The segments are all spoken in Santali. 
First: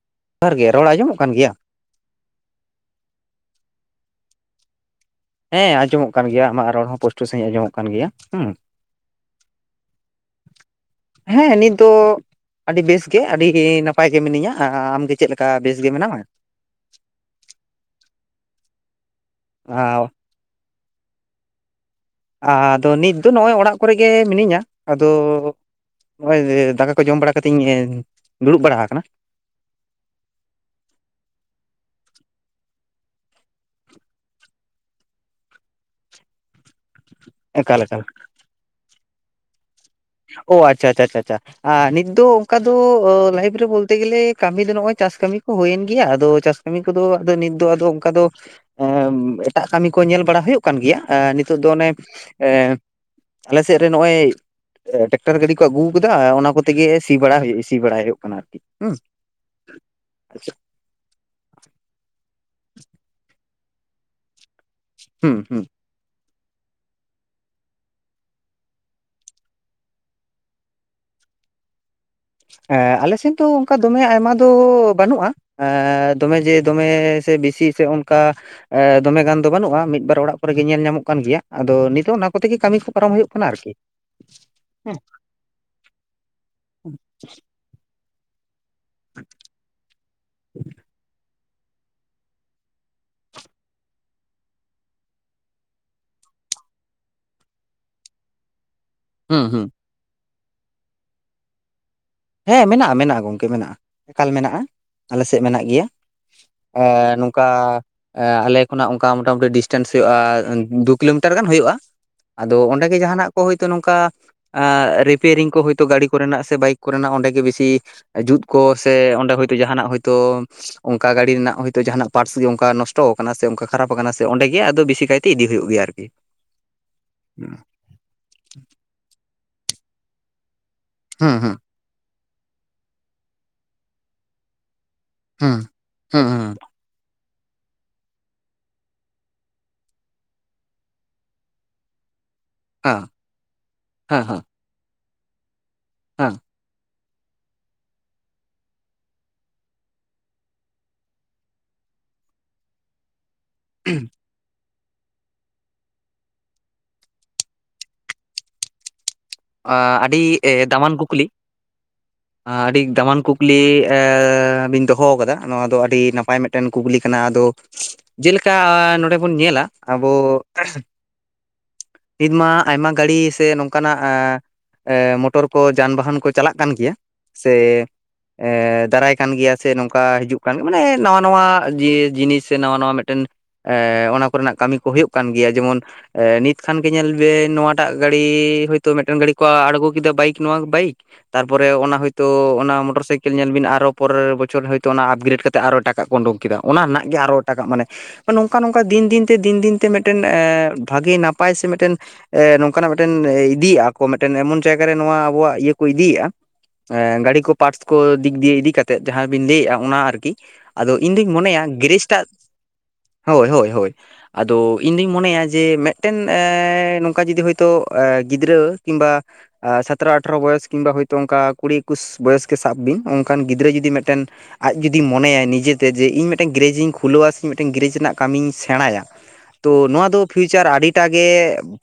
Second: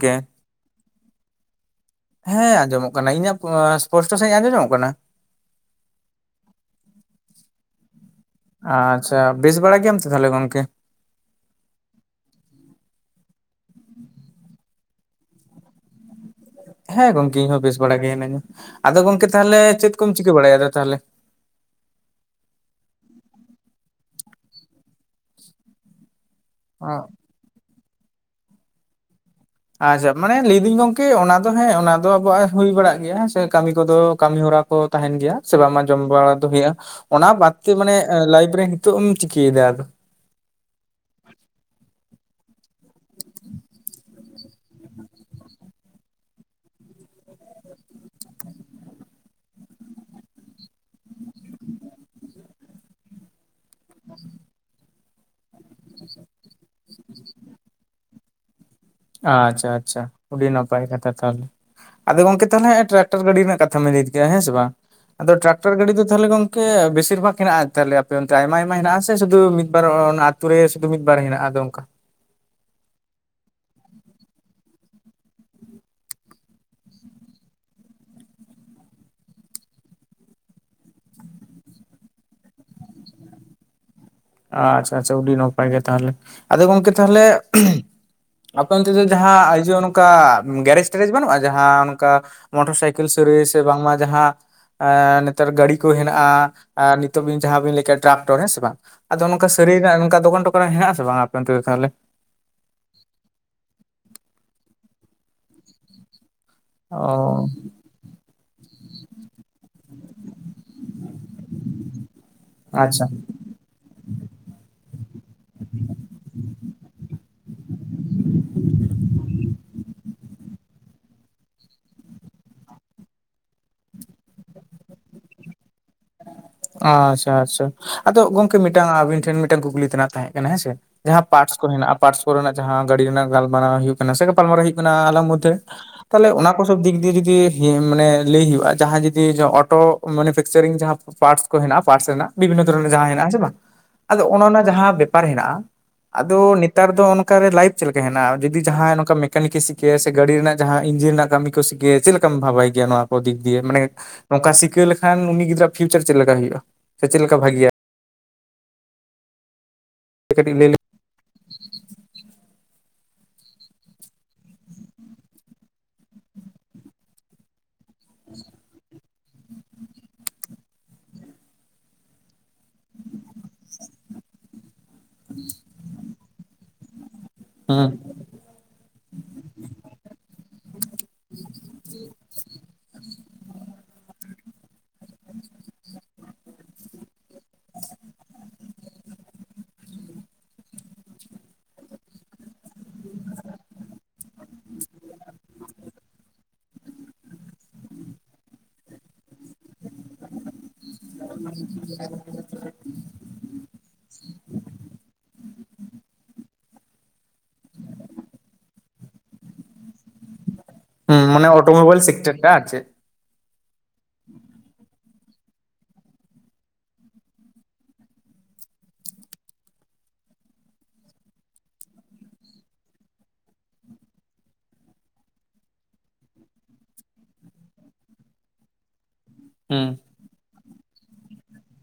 ᱜᱮᱻ ᱡᱚᱦᱟᱨ ᱜᱮ ᱨᱚᱲ ᱟᱸᱡᱚᱢᱚᱜ ᱠᱟᱱ ᱜᱮᱭᱟ? ᱦᱮᱸ ᱟᱸᱡᱚᱢᱚᱜ ᱠᱟᱱᱟ ᱾ ᱤᱧᱟᱹᱜ ᱯᱚᱥ ᱯᱚᱥᱴᱚ ᱥᱟᱺᱦᱤᱡ ᱟᱸᱡᱚᱢ ᱧᱟᱢᱚᱜ ᱠᱟᱱᱟ? ᱦᱮᱸ ᱟᱸᱡᱚᱢᱚᱜ ᱠᱟᱱ ᱜᱮᱭᱟ, ᱟᱢᱟᱜ ᱨᱚᱲ ᱦᱚᱸ ᱯᱳᱥᱴᱳ ᱥᱟᱺᱦᱤᱡ ᱟᱸᱡᱚᱢᱚᱜ ᱠᱟᱱ ᱜᱮᱭᱟ ᱾ ᱟᱪᱪᱷᱟ, ᱵᱮᱥ ᱵᱟᱲᱟ ᱜᱮᱭᱟᱢ ᱛᱚ ᱛᱟᱦᱚᱞᱮ ᱜᱚᱝᱠᱮ? ᱦᱮᱸ, ᱱᱤᱛ ᱫᱚ ᱟᱹᱰᱤ ᱵᱮᱥ ᱜᱮ ᱟᱹᱰᱤ ᱱᱟᱯᱟᱭ ᱜᱮ ᱢᱤᱱᱟᱹᱧᱟ ᱟᱻ ᱟᱢᱜᱮ ᱪᱮᱫ ᱞᱮᱠᱟ ᱵᱮᱥ ᱜᱮ ᱢᱮᱱᱟᱢᱟ? ᱦᱮᱸ ᱜᱚᱢᱠᱮ ᱤᱧ ᱦᱚᱸ ᱵᱮᱥ ᱵᱟᱲᱟ ᱜᱮ ᱦᱤᱱᱟᱹᱧᱟ ᱟᱫᱚ ᱜᱚᱢᱠᱮ ᱛᱟᱦᱚᱞᱮ ᱪᱮᱫ ᱠᱚᱢ ᱪᱤᱠᱟᱹ ᱵᱟᱲᱟᱭᱟᱫᱟ ᱛᱟᱦᱞᱮ? ᱟᱫᱚ ᱱᱤᱛ ᱫᱚ ᱱᱚᱜ-ᱚᱭ ᱚᱲᱟᱜ ᱠᱚᱨᱮ ᱜᱮ ᱢᱤᱱᱤᱹᱧᱟ ᱟᱫᱚ [inaudible] ᱫᱟᱠᱟ ᱠᱚ ᱡᱚᱢ ᱵᱟᱲᱟ ᱠᱟᱛᱮᱧ ᱫᱩᱲᱩᱵ ᱵᱟᱲᱟ ᱟᱠᱟᱱᱟ᱾ ᱟᱡᱟᱵ ᱢᱟᱱᱮ ᱞᱟᱹᱭᱫᱤᱹᱧ ᱜᱚᱝᱠᱮ ᱚᱱᱟ ᱫᱚ ᱦᱮᱸ ᱚᱱᱟ ᱫᱚ ᱟᱵᱚᱣᱟᱜ ᱦᱩᱭ ᱵᱟᱲᱟᱜ ᱜᱮᱭᱟ ᱥᱮ ᱠᱟᱹᱢᱤ ᱠᱚᱫᱚ ᱠᱟᱹᱢᱤ ᱦᱚᱨᱟ ᱠᱚ ᱛᱟᱦᱮᱱ ᱜᱮᱭᱟ ᱥᱮ ᱵᱟᱝᱢᱟ ᱡᱚᱢ ᱵᱟᱲᱟ ᱫᱚ ᱦᱩᱭᱩᱜ-ᱟ ᱚᱱᱟ ᱵᱟᱫᱛᱮ ᱮᱠᱟᱞ ᱢᱟᱱᱮ ᱮᱠᱟᱞ ᱮ ᱞᱟᱭᱤᱯᱷ ᱨᱮ ᱦᱤᱛᱳᱜ ᱮᱢ ᱪᱤᱠᱟᱹᱭᱫᱟ ᱟᱫ ᱚ ᱟᱪᱷᱟ ᱟᱪᱷᱟ ᱟᱪᱷᱟ᱾ ᱟᱨ ᱱᱤᱛ ᱫᱚ ᱚᱝᱠᱟ ᱫᱚ ᱞᱟᱭᱤᱯᱷ ᱨᱮ ᱵᱚᱞᱛᱮ ᱜᱮᱞᱮ ᱠᱟᱹᱢᱤ ᱫᱚ ᱱᱚᱜ-ᱚᱭ ᱪᱟᱥ ᱠᱟᱹᱢᱤ ᱠᱚ ᱦᱩᱭᱮᱱ ᱜᱮᱭᱟ ᱟᱫᱚ ᱪᱟᱥ ᱠᱟᱹᱢᱤ ᱠᱚᱫᱚ ᱟᱫᱚ ᱱᱤᱛ ᱫᱚ ᱟᱫᱚ ᱚᱱᱠᱟ ᱫᱚ᱾ ᱮᱸᱢ ᱮᱴᱟᱜ ᱠᱟᱹᱢᱤ ᱠᱚ ᱧᱮᱞ ᱵᱟᱲᱟ ᱦᱩᱭᱩᱜ ᱠᱟᱱ ᱜᱮᱭᱟ ᱮᱸ ᱱᱤᱛᱚᱜ ᱫᱚ ᱚᱱᱮ ᱮᱸ᱾ ᱟᱞᱮ ᱥᱮᱜ ᱨᱮ ᱱᱚᱜ-ᱚᱭ ᱴᱮᱠᱴᱟᱨ ᱜᱟᱹᱰᱤ ᱠᱚ ᱟᱹᱜᱩᱠᱟᱫᱟ ᱚᱱᱟ ᱠᱚᱛᱮᱜᱮ ᱥᱤ ᱵᱟᱲᱟ ᱦᱩᱭᱩ ᱥᱤ ᱵᱟᱲᱟᱭ ᱦᱩᱭᱩᱜ ᱠᱟᱱᱟ ᱟᱨᱠᱤ ᱩᱸ᱾ ᱟᱪᱷᱟ ᱟᱪᱷᱟ ᱟᱹᱰᱤ ᱱᱟᱯᱟᱭ ᱠᱟᱛᱷᱟ ᱛᱟᱦᱚᱞᱮ ᱟᱫᱚ ᱜᱚᱢᱠᱮ ᱛᱟᱦᱚᱞᱮ ᱴᱨᱟᱠᱴᱟᱨ ᱜᱟᱹᱰᱤ ᱨᱮᱱᱟᱜ ᱠᱟᱛ ᱛᱷᱟᱢ ᱮ ᱦᱮᱸ ᱥᱮ ᱵᱟᱝ ᱟᱫᱚ ᱦᱩᱸ ᱦᱩᱸ ᱴᱨᱟᱠᱴᱟᱨ ᱜᱟᱹᱰᱤ ᱫᱚ ᱛᱟᱦᱚᱞᱮ ᱜᱚᱝ ᱠᱮ ᱵᱮᱥᱤᱨ ᱵᱷᱟᱜᱽ ᱦᱮᱱᱟᱜ-ᱟ ᱛᱟᱦᱞᱮ ᱟᱯᱮ ᱚᱱᱛᱮ ᱟᱭᱢᱟ ᱟᱭᱢᱟ ᱦᱮᱱᱟᱜ-ᱟ ᱥᱮ ᱥᱩᱫᱩ ᱢᱤᱫ ᱵᱟᱨ ᱚ ᱚᱱᱟ ᱟᱛᱩ ᱨᱮ ᱥᱩᱫᱩ ᱢᱤᱫ ᱵᱟᱨ ᱦᱮᱱᱟᱜ-ᱟ ᱟᱫᱚ ᱚᱝᱠᱟ᱾ ᱮᱸ ᱟᱞᱮᱥᱮᱫ ᱫᱚ ᱚᱱᱠᱟ ᱫᱚᱢᱮ ᱟᱭᱢᱟ ᱫᱚ ᱵᱟᱹᱱᱩᱜ-ᱟ᱾ ᱮᱸᱮ ᱫᱚᱢᱮ ᱡᱮ ᱫᱚᱢᱮ ᱥᱮ ᱵᱮᱥᱤ ᱥᱮ ᱚᱱᱠᱟ᱾ ᱮ ᱫᱚᱢᱮ ᱜᱟᱱ ᱫᱚ ᱵᱟᱹᱱᱩᱜ-ᱟ ᱢᱤᱫᱵᱟᱨ ᱚᱲᱟᱜ ᱠᱚᱨᱮ ᱜᱮ ᱧᱮᱞ ᱧᱟᱢᱚᱜ ᱠᱟᱱ ᱜᱮᱭᱟ ᱟᱫᱚ ᱱᱤᱛᱚᱜ ᱚᱱᱟ ᱠᱚᱛᱮᱜᱮ ᱠᱟᱹᱢᱤ ᱠᱚ ᱯᱟᱨᱚᱢ ᱦᱩᱭᱩᱜ ᱠᱟᱱᱟ ᱟᱨᱠᱤ᱾ ᱦᱮᱸ ᱟᱪᱷᱟ ᱟᱪᱷᱟ ᱩᱰᱤ ᱱᱟᱯᱟᱭ ᱜᱮ ᱛᱟᱦᱞᱮ ᱟᱫᱚ ᱜᱚᱢᱠᱮ ᱛᱟᱦᱞᱮ, ᱟᱯᱮ ᱚᱱᱛᱮ ᱫᱚ ᱡᱟᱦᱟᱸ ᱟᱭᱡᱮ ᱚᱱᱠᱟ ᱜᱮᱨᱮᱡᱽ ᱴᱮᱨᱮᱡᱽ ᱵᱟᱹᱱᱩᱜ-ᱟ ᱡᱟᱦᱟᱸ ᱚᱱᱠᱟ᱾ ᱢᱚᱴᱚᱨ ᱥᱟᱭᱠᱮᱞ ᱥᱟᱹᱨᱟᱹᱭ ᱥᱮ ᱵᱟᱝᱢᱟ ᱡᱟᱦᱟᱸ᱾ ᱮᱸ ᱱᱮᱛᱟᱨ ᱜᱟᱲᱤ ᱠᱚ ᱦᱮᱱᱟᱜ-ᱟ ᱟᱨ ᱱᱤᱛᱚᱜ ᱵᱤᱱ ᱡᱟᱦᱟᱸ ᱵᱤᱱ ᱞᱟᱹᱭ ᱠᱮᱜ ᱴᱨᱟᱠᱴᱚᱨ ᱦᱮᱸ ᱥᱮ ᱵᱟᱝ? ᱟᱫᱚ ᱦᱩᱸ ᱱᱚᱝᱠᱟ ᱦᱩᱸ ᱥᱟᱹᱨᱟᱹᱭ ᱨᱮᱱᱟᱜ ᱱᱚᱝᱠᱟ ᱫᱚᱠᱟᱱ ᱴᱚᱠᱟᱱ ᱨᱮ ᱦᱮᱱᱟᱜ-ᱟ ᱥᱮ ᱵᱟᱝ ᱟᱯᱮ ᱚᱱᱛᱮ ᱫᱚ ᱛᱟᱦᱚᱞᱮ? ᱦᱮᱸ ᱢᱮᱱᱟᱜ-ᱟ ᱢᱮᱱᱟᱜ-ᱟ ᱜᱚᱢᱠᱮ ᱢᱮᱱᱟᱜ-ᱟ ᱮᱠᱟᱞ ᱢᱮᱱᱟᱜ-ᱟ ᱟᱞᱮ ᱥᱮᱜ ᱢᱮᱱᱟᱜ ᱜᱮᱭᱟ᱾ ᱮ ᱚ ᱱᱚᱝᱠᱟ᱾ ᱟᱞᱮ ᱠᱷᱚᱱᱟᱜ ᱚᱱᱠᱟ ᱢᱳᱚᱴᱟᱢᱩᱴᱤ ᱰᱤᱥᱴᱮᱱᱥ ᱦᱳᱭᱳᱜ-ᱟ ᱫᱩ ᱠᱤᱞᱳᱢᱤᱴᱟᱨ ᱜᱟᱱ ᱦᱳᱭᱳᱜ-ᱟ᱾ ᱟᱫᱚ ᱚᱸᱰᱮ ᱜᱮ ᱟᱪᱪᱷᱟ ᱡᱟᱦᱟᱱᱟᱜ ᱠᱚ ᱦᱳᱭᱛᱚ ᱱᱚᱝᱠᱟ ᱟᱸ ᱨᱤᱯᱮᱭᱟᱨᱤᱝ ᱠᱚ ᱦᱳᱭᱛᱳ ᱜᱟᱹᱲᱤ ᱠᱚᱨᱮᱱᱟᱜ ᱥᱮ ᱵᱟᱭᱤᱠ᱾ ᱨᱮᱱᱟᱜ ᱚᱸᱰᱮ ᱜᱮ ᱵᱮᱥᱤ ᱡᱩᱛ ᱠᱚ ᱥᱮ ᱚᱸᱰᱮ ᱦᱳᱭᱛᱚ ᱡᱟᱦᱟᱱᱟᱜ ᱦᱳᱭᱛᱚ᱾ ᱚᱝᱠᱟ ᱜᱟᱹᱲᱤ ᱨᱮᱱᱟᱜ ᱦᱳᱭᱛᱳ ᱡᱟᱦᱟᱱᱟᱜ ᱯᱟᱨᱴᱥ ᱜᱮ ᱚᱱᱠᱟ ᱱᱚᱥᱴᱚ ᱟᱠᱟᱱᱟ ᱥᱮ ᱚᱱᱠᱟ ᱠᱷᱟᱨᱟᱯ ᱟᱠᱟᱱᱟ ᱥᱮ ᱚᱸᱰᱮ ᱜᱮ ᱟᱫᱚ ᱵᱮᱥᱤ ᱠᱟᱭᱛᱮ ᱤᱫᱤ ᱦᱩᱭᱩᱜ ᱜᱮᱭᱟ ᱟᱨ ᱟᱸᱪᱷᱟ ᱟᱪᱷᱟ ᱟᱫᱚ ᱜᱚᱢᱠᱮ ᱢᱤᱫᱴᱟᱝ ᱟᱵᱤᱱ ᱴᱷᱮᱱ ᱢᱤᱫᱴᱟᱝ ᱠᱩᱠᱞᱤ ᱛᱮᱱᱟᱜ ᱛᱟᱦᱮᱸᱜ ᱠᱟᱱᱟ ᱦᱮᱸ ᱥᱮ᱾ ᱡᱟᱦᱟᱸ ᱦᱩᱸ ᱯᱟᱴᱥ ᱦᱩᱸ ᱠᱚ ᱦᱮᱱᱟᱜ-ᱟ ᱯᱟᱴᱥ ᱠᱚᱨᱮᱱᱟᱜ ᱡᱟᱦᱟᱸ ᱜᱟᱹᱰᱤ ᱨᱮᱱᱟᱜ ᱜᱟᱞᱢᱟᱨᱟᱣ ᱦᱩᱭᱩᱜ ᱠᱟᱱᱟ ᱥᱮ ᱜᱟᱟᱞᱟᱨᱟᱣ ᱦᱩᱭᱩᱜ ᱠᱟᱱᱟ ᱟᱞᱚᱢ ᱢᱚᱫᱷᱮ ᱦᱩᱸ ᱦᱩᱸ ᱦᱮᱸ ᱛᱟᱦᱞᱮ ᱚᱱᱟ ᱠ ᱠᱚ ᱥᱚᱵ ᱫᱤᱠ ᱫᱤᱭᱮ ᱡᱩᱫᱤ ᱦᱤ ᱢᱟᱱᱮ ᱞᱟᱹᱭ ᱦᱳᱭᱳᱜ-ᱟ ᱡᱟᱦᱟᱸ ᱡᱩᱫᱤ ᱡᱚ ᱚᱴᱳ ᱢᱮᱱᱩᱯᱷᱮᱠᱪᱟᱨᱤᱝ ᱡᱟᱦᱟᱸ᱾ ᱯᱟᱴᱥ ᱠᱚ ᱦᱮᱱᱟᱜ-ᱟ ᱯᱟᱴᱥ ᱨᱮᱱᱟᱜ ᱵᱤᱵᱷᱤᱱᱱᱚ ᱫᱷᱚᱨᱚᱱ ᱡᱟᱦᱟᱸ ᱦᱮᱱᱟᱜ-ᱟ ᱦᱮᱸᱥᱮ ᱵᱟᱝ ᱦᱮᱸ ᱟᱫᱚ ᱦᱮᱸ ᱚᱱᱚ ᱚᱱᱟ ᱡᱟᱦᱟᱸ ᱵᱮᱯᱟᱨ ᱦᱮᱱᱟᱜ-ᱟ᱾ ᱦᱮᱸ ᱟᱫᱚ ᱱᱮᱛᱟᱨ ᱫᱚ ᱚᱱᱠᱟ ᱨᱮ ᱞᱟᱭᱤᱯᱷ ᱪᱮᱫ ᱞᱮᱠᱟ ᱦᱮᱱᱟᱜ-ᱟ ᱡᱩᱫᱤ ᱡᱟᱦᱟᱸᱭ ᱱᱚᱝᱠᱟ ᱢᱮᱠᱟᱱᱤᱠ ᱮ ᱥᱤᱠᱟᱹᱭᱟ ᱥᱮ ᱜᱟᱹᱰᱤ ᱨᱮᱱᱟᱜ ᱡᱟᱦᱟᱸ ᱤᱧᱡᱤᱱ ᱨᱮᱱᱟᱜ ᱠᱟᱹᱢᱤ ᱠᱚ ᱥᱤ ᱪᱮᱫ ᱞᱮᱠᱟᱢ ᱵᱷᱟᱵᱟᱭ ᱜᱮᱭᱟ ᱱᱚᱣᱟ ᱠᱚ ᱫᱤᱠ? ᱢᱟᱱᱮ ᱱᱚᱝᱠᱟ ᱥᱤᱠᱟᱹᱣ ᱞᱮᱠᱷᱟᱱ ᱩᱱᱤ ᱜᱤᱫᱽᱨᱟᱹᱣᱟᱜ ᱯᱷᱤᱭᱩᱪᱟᱨ ᱪᱮᱫ ᱞᱮᱠᱟ ᱦᱳᱭᱳᱜ-ᱟ? ᱥᱮ ᱪᱮᱫ ᱞᱮᱠᱟ ᱵᱷᱟᱜᱮᱭᱟ? ᱟ ᱮ ᱟᱹᱰᱤ ᱠᱟᱹᱴᱤᱡ ᱞᱟᱹᱭ ᱞᱮ ᱫᱟᱢᱟᱱ ᱠᱩᱠᱞᱤ᱾ ᱟᱹᱰᱤ ᱫᱟᱢᱟᱱ ᱠᱩᱠᱞᱤ ᱮ ᱵᱤᱱ ᱫᱚᱦᱚ ᱟᱠᱟᱫᱟ ᱱᱚᱣᱟ ᱫᱚ ᱟᱹᱰᱤ ᱱᱟᱯᱟᱭ ᱢᱮᱫᱴᱮᱱ ᱠᱩᱠᱞᱤ ᱠᱟᱱᱟ ᱟᱫᱚ᱾ [unintelligible] ᱡᱮᱞᱮᱠᱟ ᱱᱚᱰᱮ ᱵᱚᱱ ᱧᱮᱞᱟ ᱟᱵᱚ ᱾ ᱦᱤᱛᱢᱟ ᱟᱭᱢᱟ ᱜᱟᱹᱲᱤ ᱥᱮ ᱱᱚᱝᱠᱟᱱᱟᱜ᱾ ᱟ ᱮ ᱢᱚᱴᱚᱨ ᱠᱚ ᱡᱟᱱᱵᱟᱦᱟᱱ ᱠᱚ ᱪᱟᱞᱟᱜ ᱠᱟᱱ ᱜᱮᱭᱟ ᱥᱮ, ᱦᱩᱸ ᱮᱜ ᱫᱟᱨᱟᱭ ᱠᱟᱱ ᱜᱤᱭᱟ ᱥᱮ ᱱᱚᱝᱠᱟ ᱦᱤᱡᱩᱜ ᱠᱟᱱ ᱢᱟᱱᱮ ᱱᱟᱣᱟ ᱱᱟᱣᱟ ᱡᱮ ᱡᱤᱱᱤᱥ ᱥᱮ ᱱᱟᱣᱟ ᱱᱟᱣᱟ ᱢᱮᱫᱴᱮᱱ᱾ ᱮ ᱚᱱᱟ ᱠᱚᱨᱮᱱᱟᱜ ᱠᱟᱹᱢᱤ ᱠᱚ ᱦᱳᱭᱳᱜ ᱠᱟᱱ ᱜᱮᱭᱟ ᱡᱮᱢᱚᱱ ᱱᱤᱛ ᱠᱷᱟᱱ ᱜᱮ ᱧᱮᱞ ᱵᱤᱱ ᱱᱚᱣᱟᱴᱟᱜ ᱜᱟᱹᱲᱤ ᱦᱳᱭᱛᱚ ᱢᱤᱫᱴᱮᱱ ᱜᱟᱹᱲᱤ ᱠᱚ ᱟᱬᱜᱚ ᱠᱮᱫᱟ ᱵᱟᱭᱤᱠ ᱱᱚᱣᱟ ᱵᱟᱭᱤᱠ᱾ ᱛᱟᱨ ᱯᱚᱨᱮ ᱚᱱᱟ ᱦᱚᱭᱛᱳ ᱚᱱᱟ ᱢᱚᱴᱚᱨ ᱥᱟᱭᱠᱮᱞ ᱧᱮᱞ ᱵᱤᱱ ᱟᱨᱚ ᱯᱚᱨᱮᱨ ᱵᱚᱪᱷᱚᱨ ᱦᱳᱭᱛᱳ ᱚᱱᱟ ᱟᱯᱜᱨᱮᱰ ᱠᱟᱛ ᱛᱮᱜ ᱟᱨᱚ ᱮᱴᱟᱠᱟᱜ ᱠᱚ ᱩᱰᱩᱝ ᱠᱮᱫᱟ᱾ ᱚᱱᱟ ᱨᱮᱱᱟᱜ ᱜᱮ ᱟᱨᱚ ᱮᱴᱟᱠᱟᱜ ᱢᱟᱱᱮ ᱱᱚᱝᱠᱟ ᱱᱚᱝᱠᱟ ᱫᱤᱱ ᱫᱤᱱᱛᱮ ᱫᱤᱱ ᱫᱤᱱᱛᱮ ᱢᱤᱴᱮᱱ ᱮ ᱵᱷᱟᱜᱤ ᱱᱟᱯᱟᱭ ᱥᱮ ᱢᱤᱴᱮᱱ ᱮ ᱱᱚᱝᱠᱟᱱᱟᱜ ᱢᱤᱴᱮᱱ ᱮ ᱤᱛ ᱫᱤᱭ ᱟ-ᱠᱚ ᱢᱤᱴᱮᱱ ᱮᱢᱚᱱ ᱡᱟᱭᱜᱟ ᱨᱮ ᱱᱚᱣᱟ ᱟᱵᱚᱣᱟᱜ ᱤᱭᱟᱹ ᱠᱚ ᱤᱫᱤᱭᱮ-ᱟ ᱮᱸ ᱜᱟᱹᱲᱤ ᱠᱚ ᱯᱟᱴᱥ ᱠᱚ ᱫᱤᱠ ᱫᱤᱭᱮ ᱤᱫᱤ ᱠᱟᱛᱮᱫ ᱡᱟᱦᱟᱸ ᱵᱤᱱ ᱞᱟᱹᱭᱮᱫ-ᱟ ᱚᱱᱟ ᱟᱨᱠᱤ, ᱾ ᱟᱫᱚ ᱤᱧ ᱦᱩᱸ ᱫᱩᱧ ᱢᱟᱱᱮ ᱢᱚᱱᱮᱭᱟ ᱚᱴᱳᱢᱳᱵᱟᱭᱤᱞ ᱜᱮᱨᱮᱥ ᱴᱟᱜ᱾ ᱥᱮᱠᱴᱟᱨ ᱴᱟ ᱟᱨ ᱪᱮᱫ ᱦᱳᱭ ᱦᱳᱭ ᱦᱳᱭ᱾ ᱟᱫᱚ ᱤᱧ ᱫᱩᱧ ᱢᱚᱱᱮᱭᱟ ᱡᱮ ᱢᱮᱫᱴᱮᱱ ᱮ ᱱᱚᱝᱠᱟ ᱡᱩᱫᱤ ᱦᱳᱭᱛᱳ ᱮ ᱜᱤᱫᱽᱨᱟᱹ ᱠᱤᱢᱵᱟ ᱟ ᱥᱟᱛᱨᱚ ᱟᱴᱷᱨᱚ ᱵᱚᱭᱚᱥ ᱠᱤᱢᱵᱟ ᱦᱳᱭᱛᱳ ᱚᱝᱠᱟ ᱠᱩᱲᱤ ᱤᱠᱩᱥ ᱵᱚᱭᱮᱥ ᱜᱮ ᱥᱟᱵ ᱵᱤᱱ ᱚᱝᱠᱟᱱ ᱜᱤᱫᱽᱨᱟᱹ ᱡᱩᱫᱤ ᱢᱮᱫᱴᱮᱱ ᱟᱡᱷ ᱡᱩᱫᱤ ᱢᱚᱱᱮᱭᱟᱭ ᱱᱤᱡᱮᱛᱮ ᱡᱮ ᱤᱧ ᱢᱮᱴᱮᱱ ᱜᱮᱨᱮᱡᱤᱧ ᱠᱷᱩᱞᱟᱹᱣᱟ ᱥᱮ ᱢᱤᱫᱴᱮᱱ ᱜᱮᱨᱮᱡᱽ ᱨᱮᱱᱟᱜ ᱠᱟᱹᱢᱤᱧ ᱥᱮᱸᱬᱟᱭᱟ᱾ ᱦᱩᱸ ᱛᱚ ᱱᱚᱣᱟ ᱫᱚ ᱯᱷᱤᱭᱩᱪᱟᱨ ᱟᱹᱰᱤᱴᱟ ᱜᱮ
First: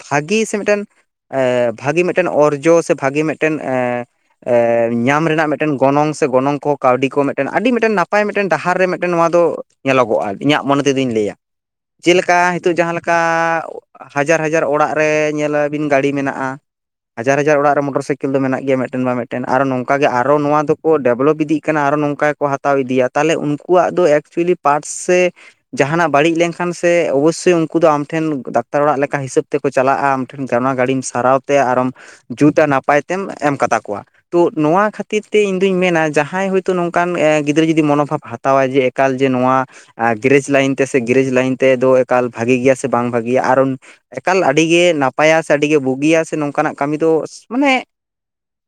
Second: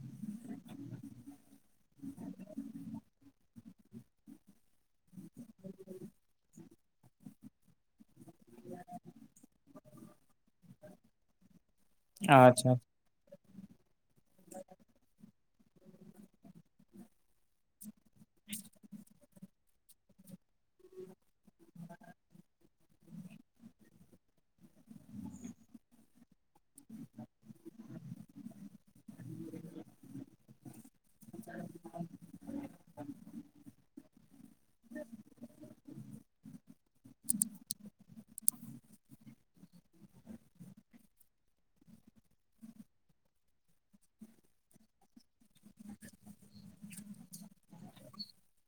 ᱵᱷᱟᱜᱮ ᱥᱮ ᱢᱤᱫᱴᱮᱱ ᱮ ᱵᱷᱟᱹᱜᱤ ᱢᱮᱫᱴᱮᱱ ᱚᱨᱡᱚ ᱥᱮ ᱵᱷᱟᱹᱜᱮ ᱢᱮᱫᱴᱮᱱ ᱮ ᱮ ᱧᱟᱢ ᱨᱮᱱᱟᱜ ᱢᱤᱫᱴᱮᱱ ᱜᱚᱱᱚᱝ ᱥᱮ ᱜᱚᱱᱚᱝ ᱠᱚ ᱠᱟᱹᱣᱰᱤ ᱠᱚ ᱢᱮᱜᱴᱮᱱ ᱟᱹᱰᱤ ᱢᱤᱴᱮᱱ ᱱᱟᱯᱟᱭ ᱢᱮᱫᱴᱮᱱ ᱰᱟᱦᱟᱨ ᱨᱮ ᱢᱤᱫᱴᱮᱱ ᱱᱚᱣᱟ ᱫᱚ ᱧᱮᱞᱚᱜᱚᱜᱼᱟ ᱤᱧᱟᱹᱜ ᱢᱚᱱᱮ ᱛᱮᱫᱚᱧ ᱞᱟᱹᱭᱟ᱾ ᱪᱮᱞᱮᱠᱟ ᱟᱪᱪᱷᱟ ᱦᱤᱛᱚᱜ ᱡᱟᱦᱟᱸ ᱞᱮᱠᱟ ᱦᱟᱡᱟᱨ ᱦᱟᱡᱟᱨ ᱚᱲᱟᱜ ᱨᱮ ᱧᱮ ᱞᱟᱹᱵᱤᱱ ᱜᱟᱹᱲᱤ ᱢᱮᱱᱟᱜᱼᱟ᱾ ᱦᱟᱡᱟᱨ ᱦᱟᱡᱟᱨ ᱚᱲᱟᱜ ᱨᱮ ᱢᱚᱴᱚᱨ ᱥᱟᱭᱠᱮᱞ ᱫᱚ ᱢᱮᱱᱟᱜ ᱜᱮᱭᱟ ᱢᱮᱜᱴᱮᱱ ᱵᱟ ᱢᱮᱜᱴᱮᱱ ᱟᱨ ᱱᱚᱝᱠᱟ ᱜᱮ ᱟᱨᱚ ᱱᱚᱣᱟ ᱫᱚᱠᱚ ᱰᱮᱵᱷᱞᱚᱯ ᱤᱫᱤᱜ ᱠᱟᱱᱟ ᱟᱨᱚ ᱱᱚᱝᱠᱟ ᱜᱮᱠᱚ ᱦᱟᱛᱟᱣ ᱤᱫᱤᱭᱟ᱾ ᱛᱟᱦᱞᱮ ᱩᱱᱠᱩᱣᱟᱜ ᱫᱚ ᱮᱠᱪᱩᱭᱮᱞᱤ ᱯᱟᱴᱥ ᱥᱮ ᱡᱟᱦᱟᱱᱟᱜ ᱵᱟᱹᱲᱤᱡ ᱞᱮᱱ ᱠᱷᱟᱱ ᱥᱮ ᱚᱵᱚᱥᱥᱳᱭ ᱩᱱᱠᱩ ᱫᱚ ᱴᱷᱮᱱ ᱫᱟᱠᱛᱟᱨ ᱚᱲᱟᱜ ᱞᱮᱠᱟ ᱦᱤᱥᱟᱹᱵ ᱛᱮᱠᱚ ᱪᱟᱞᱟᱜᱼᱟ ᱟᱢ ᱴᱷᱮᱱ᱾ ᱛᱮ ᱚᱱᱟ ᱜᱟᱲᱤᱢ ᱥᱟᱨᱟᱣ ᱛᱮ ᱟᱨᱚᱢ ᱡᱩᱛᱟ ᱱᱟᱯᱟᱭ ᱛᱮᱢ ᱮᱢ ᱠᱟᱛᱟ ᱠᱚᱣᱟ᱾ ᱛᱚ ᱱᱚᱣᱟ ᱠᱷᱟᱛᱤᱨ ᱛᱮ ᱤᱧ ᱫᱩᱧ ᱢᱮᱱᱟ ᱡᱟᱦᱟᱸᱭ ᱦᱳᱭᱛᱳ ᱱᱚᱝᱠᱟᱱ ᱮ ᱜᱤᱫᱽᱨᱟᱹ ᱡᱩᱫᱤ ᱢᱚᱱᱳᱵᱷᱟᱵ ᱦᱟᱛᱟᱣᱟᱭ ᱡᱮ ᱮᱠᱟᱞ ᱡᱮ ᱱᱚᱣᱟ ᱟ ᱜᱮᱨᱮᱡᱽ ᱞᱟᱭᱤᱱ ᱛᱮ ᱥᱮ ᱜᱮᱨᱮᱡᱽ ᱞᱟᱭᱤᱱ ᱛᱮᱫᱚ ᱮᱠᱟᱞ ᱵᱷᱟᱜᱤ ᱜᱮᱭᱟ ᱥᱮ ᱵᱟᱝ ᱵᱷᱟᱜᱤᱭᱟ ᱟᱨᱚ ᱮᱠᱟᱞ ᱟᱹᱰᱤᱜᱮ ᱱᱟᱯᱟᱭᱟ ᱥᱮ ᱟᱹᱰᱤᱜᱮ ᱵᱩᱜᱤᱭᱟ ᱥᱮ ᱱᱚᱝᱠᱟᱱᱟᱜ ᱠᱟᱹᱢᱤ ᱫᱚ ᱢᱟᱱᱮ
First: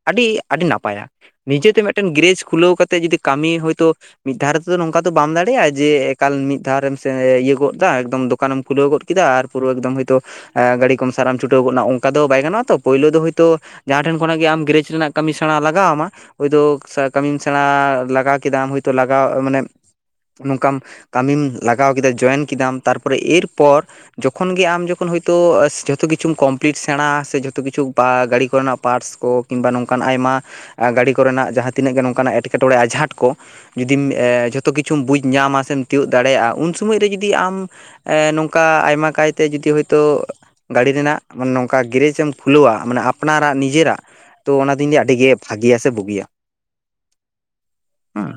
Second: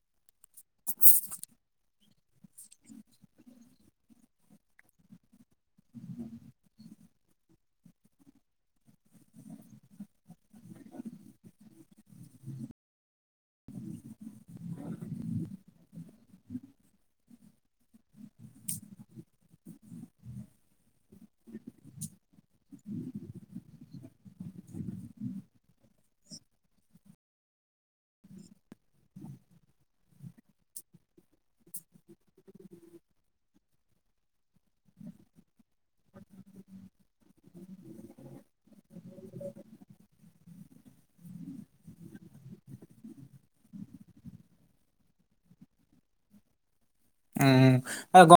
ᱟᱹᱰᱤ ᱟᱹᱰᱤ ᱱᱟᱯᱟᱭᱟ᱾ ᱱᱤᱡᱮᱛᱮ ᱢᱤᱜᱴᱮᱱ ᱜᱮᱨᱮᱡᱽ ᱠᱷᱩᱞᱟᱹᱣ ᱠᱟᱛᱮᱝ ᱡᱩᱫᱤ ᱠᱟᱹᱢᱤ ᱦᱚᱭᱛᱳ ᱢᱤᱫ ᱫᱷᱟᱣ ᱨᱮᱫᱚ ᱛᱚ ᱱᱚᱝᱠᱟ ᱫᱚ ᱵᱟᱢ ᱫᱟᱲᱮᱜᱼᱟ ᱡᱮ ᱮᱠᱟᱞ ᱢᱤᱫ ᱫᱷᱟᱣ ᱨᱮᱢ ᱥᱮ ᱤᱭᱟᱹ ᱜᱚᱫ ᱫᱟ ᱮᱠᱫᱚᱢ ᱫᱚᱠ ᱫᱚᱠᱟᱱᱮᱢ ᱠᱷᱩᱞᱟᱹᱣ ᱜᱚᱫ ᱠᱮᱫᱟ ᱟᱨ ᱯᱩᱨᱟᱹ ᱮᱠᱫᱚᱢ ᱦᱳᱭᱛᱳ ᱮ ᱜᱟᱲᱤᱠᱚᱢ ᱜᱟᱹᱲᱤ ᱠᱚᱢ ᱥᱟᱨᱟᱢ ᱪᱷᱩᱴᱟᱹᱣ ᱜᱚᱫ ᱱᱟ ᱚᱱᱠᱟ ᱫᱚ ᱵᱟᱭ ᱜᱟᱱᱚᱜᱼᱟ ᱛᱚ᱾ ᱯᱳᱭᱞᱳ ᱫᱚ ᱦᱳᱭᱛᱳ ᱡᱟᱦᱟᱸ ᱴᱷᱮᱱ ᱠᱷᱚᱱᱟᱜ ᱜᱮ ᱟᱢ ᱜᱮᱨ᱾ᱮᱡᱽ ᱨᱮᱱᱟᱜ ᱠᱟᱹᱢᱤ ᱥᱮᱬᱟ ᱞᱟᱜᱟᱣ ᱭᱟᱢᱟ᱾ ᱦᱳᱭᱛᱳ ᱥᱟ ᱠᱟᱹᱢᱤᱢ ᱥᱮᱬᱟ ᱞᱟᱜᱟᱣ ᱠᱮᱫᱟᱢ ᱦᱳᱭᱛᱳ ᱞᱟᱜᱟᱣ ᱢᱟᱱᱮ ᱱᱚᱝᱠᱟᱢ ᱠᱟᱹᱢᱤᱢ ᱞᱟᱜᱟᱣ ᱠᱮᱫᱟ ᱡᱚᱭᱮᱱ ᱠᱮᱫᱟᱢ ᱛᱟᱨ ᱯᱚᱨᱮ ᱮᱨᱯᱚᱨ ᱡᱚᱠᱷᱚᱱ ᱜᱮ ᱟᱢ ᱡᱚᱠᱷᱚᱱ ᱦᱳᱭᱛᱳ ᱟᱥ ᱡᱷᱚ ᱛᱚ ᱠᱤᱪᱷᱩᱢ ᱠᱚᱢᱯᱞᱤᱴ ᱥᱮᱬᱟ ᱥᱮ ᱡᱷᱚᱛᱚ ᱠᱤᱪᱷᱩ ᱵᱟ ᱜᱟᱲᱤ ᱠᱚᱨᱮᱱᱟᱜ ᱯᱟᱨᱴᱥ ᱠᱚ ᱠᱤᱢᱵᱟ ᱱᱚᱝᱠᱟᱱ ᱟᱭᱢᱟ ᱜᱟᱹᱲᱤ ᱠᱚᱨᱮᱱᱟᱜ ᱡᱟᱦᱟᱸ ᱛᱤᱱᱟᱹᱜ ᱜᱮ ᱱᱚᱝᱠᱟᱱᱟᱜ ᱮᱸᱴᱠᱮ ᱴᱚᱬᱮ ᱟᱸᱡᱷᱟᱴ ᱠᱚ ᱡᱩᱫᱤᱢ ᱮᱸ ᱡᱷᱚᱛᱚ ᱠᱤᱪᱷᱩᱢ ᱵᱩᱡᱽ ᱧᱟᱢᱟ ᱥᱮᱢ ᱛᱤᱭᱳᱜ ᱫᱟᱲᱮᱭᱟᱜᱼᱟ ᱩᱱ ᱥᱚᱢᱚᱡ ᱨᱮ ᱡᱩᱫᱤ ᱟᱢ ᱮ ᱱᱚᱝᱠᱟ ᱟᱭᱢᱟ ᱠᱟᱭᱛᱮ ᱡᱩᱫᱤ ᱦᱚᱭᱛᱳ ᱜᱟᱹᱲᱤ ᱨᱮᱱᱟᱜ ᱢᱟᱱᱮ ᱱᱚᱝᱠᱟ ᱜᱮᱨᱮᱡᱽ ᱮᱢ ᱠᱷᱩᱞᱟᱹᱣᱟ᱾ ᱢᱟᱱᱮ ᱟᱯᱱᱟᱨᱟᱜ ᱱᱤᱡᱮᱨᱟᱜ ᱛᱚ ᱚᱱᱟ ᱫᱩᱧ ᱞᱟᱹᱭᱟ ᱟᱹᱰᱤ ᱜᱮ ᱵᱷᱟᱜᱤᱭᱟ ᱥᱮ ᱵᱩᱜᱤᱭᱟ᱾ ᱚᱸ ᱦᱮ ᱦᱩᱸ ᱜᱚᱝ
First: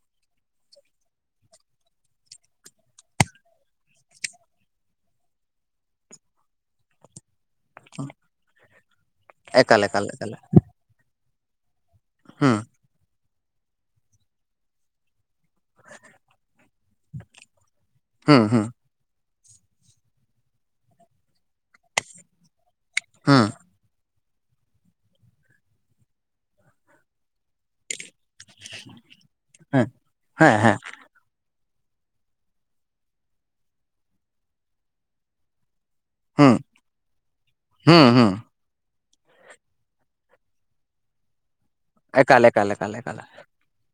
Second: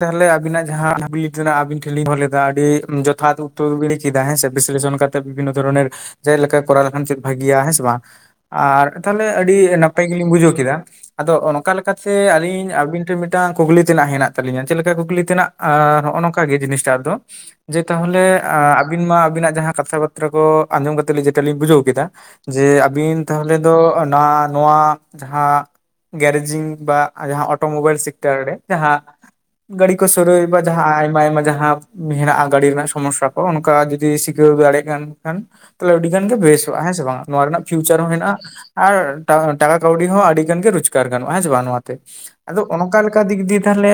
ᱛᱟᱦᱞᱮ ᱟᱵᱤᱱᱟᱜ ᱡᱟᱦᱟᱸ ᱠᱩᱠᱞᱤ ᱛᱮᱱᱟᱜ ᱟᱵᱤᱱ ᱴᱷᱮᱡ ᱞᱤᱧ ᱫᱚᱦᱚ ᱞᱮᱫᱟ ᱟᱹᱰᱤ ᱡᱚᱛᱷᱟᱛ ᱩᱛᱛᱚᱨ ᱵᱤᱱ ᱞᱟᱹᱭ ᱠᱮᱫᱟ ᱦᱮᱸ ᱥᱮ ᱵᱤᱥᱞᱮᱥᱚᱱ ᱠᱟᱛ ᱛᱮ ᱵᱤᱵᱷᱤᱱᱱᱚ ᱫᱷᱚᱨᱚᱱᱮᱨ ᱪᱮᱜ ᱞᱮᱠᱟ ᱠᱚᱨᱟᱣ ᱞᱮᱠᱷᱟᱱ ᱪᱮᱫ ᱵᱷᱟᱹᱜᱤᱭᱟ ᱦᱮᱸ ᱥᱮ᱾ ᱵᱟᱝ ᱟᱨ ᱛᱟᱦᱞᱮ ᱮᱠᱟᱞ ᱱᱟᱯᱟᱭ ᱮᱠᱟᱞ ᱜᱮᱞᱤᱧ ᱮᱠᱟᱞ ᱵᱩᱡᱷᱟᱹᱣ ᱠᱮᱫᱟ᱾ ᱟᱫᱚ ᱚᱱᱠᱟ ᱞᱮᱠᱟᱛᱮ ᱦᱩᱸ ᱟᱹᱞᱤᱧ ᱟᱵᱤᱱ ᱴᱮᱱ ᱢᱤᱫᱴᱟᱝ ᱠᱩᱠᱞᱤ ᱛᱮᱱᱟᱜ ᱦᱮᱱᱟᱜ᱾ ᱛᱟᱞᱤᱧᱟ ᱪᱮᱫ ᱞᱮᱠᱟ ᱠᱩᱠᱞᱤ ᱛᱮᱱᱟᱜ ᱟ ᱦᱚᱜ-ᱚ ᱱᱚᱝᱠᱟ ᱜᱮ ᱡᱤᱱᱤᱥ ᱴᱟᱜ ᱫᱚ ᱡᱮ ᱛᱟᱦᱚᱞᱮ ᱦᱩᱸ ᱦᱩᱸ ᱟᱜ ᱵᱤᱱ ᱢᱟ ᱟᱵᱤᱱᱟᱜ ᱡᱟᱦᱟᱸ ᱠᱟᱛᱷᱟ ᱵᱟᱛᱨᱟ ᱠᱚ ᱟᱸᱡᱚᱢ ᱠᱟᱛᱮ ᱞᱮ ᱡᱮᱴᱟ ᱞᱤᱧ ᱵᱩᱡᱷᱟᱹᱣ ᱠᱮᱫᱟ ᱡᱮ ᱵᱤᱱ ᱦᱩᱸ ᱛᱟᱦᱚᱞᱮ ᱫᱚ ᱟᱸ ᱱᱚᱣᱟ ᱡᱟᱦᱟᱸ ᱜᱮᱨᱮᱡᱤᱝ ᱵᱟ ᱡᱟᱦᱟᱸ ᱚᱴᱳ ᱢᱳᱵᱟᱭᱤᱞ ᱥᱤ ᱛᱮᱨᱰᱮ ᱡᱟᱦᱟᱸ ᱦᱮᱸ ᱦᱮᱸ ᱜᱟᱰᱤ ᱠᱚ ᱥᱩᱨᱩᱭ ᱵᱟ ᱦᱮᱸ ᱡᱟᱦᱟᱸ ᱟᱭᱢᱟ ᱟᱭᱢᱟ ᱡᱟᱦᱟᱸ ᱦᱮᱱᱟᱜᱼᱟ ᱜᱟᱹᱰᱤ ᱨᱮᱱᱟᱜ ᱥᱚᱢᱚᱥᱼᱥᱟ ᱠᱚ ᱚᱱᱠᱟ ᱡᱚᱫᱤ ᱥᱤᱠᱟᱹᱣ ᱫᱟᱲᱮᱭᱟᱜ ᱠᱟᱱ ᱠᱷᱟᱱ ᱛᱟᱦᱚᱞᱮ ᱟᱹᱰᱤ ᱜᱟᱱ ᱜᱮ ᱦᱩᱸ ᱵᱮᱥᱚᱜᱼᱟ ᱦᱮᱸ ᱥᱮ ᱵᱟᱝ ᱱᱚᱣᱟ ᱨᱮᱱᱟᱜ ᱯᱷᱤᱭᱩᱪᱟᱨ ᱦᱩᱸ ᱦᱚᱸ ᱦᱩᱸ ᱦᱮᱱᱟᱜ, ᱟᱨ ᱴᱟᱠᱟ ᱠᱟᱹᱣᱰᱤ ᱦᱚᱸ ᱟᱹᱰᱤ ᱜᱟᱱ ᱜᱮ ᱨᱳᱡᱽᱜᱟᱨ ᱜᱟᱱᱚᱜᱼᱟ ᱦᱮᱸᱥᱮ ᱵᱟᱝ ᱱᱚᱣᱟᱛᱮ ᱮᱠᱟᱞ ᱟᱫᱚ ᱮᱠᱟᱞ ᱮᱠᱟᱞ ᱚᱱᱠᱟ ᱮᱠᱟᱞ ᱞᱮᱠᱟ ᱫᱤᱠ ᱫᱤᱭᱮ ᱛᱟᱦᱞᱮ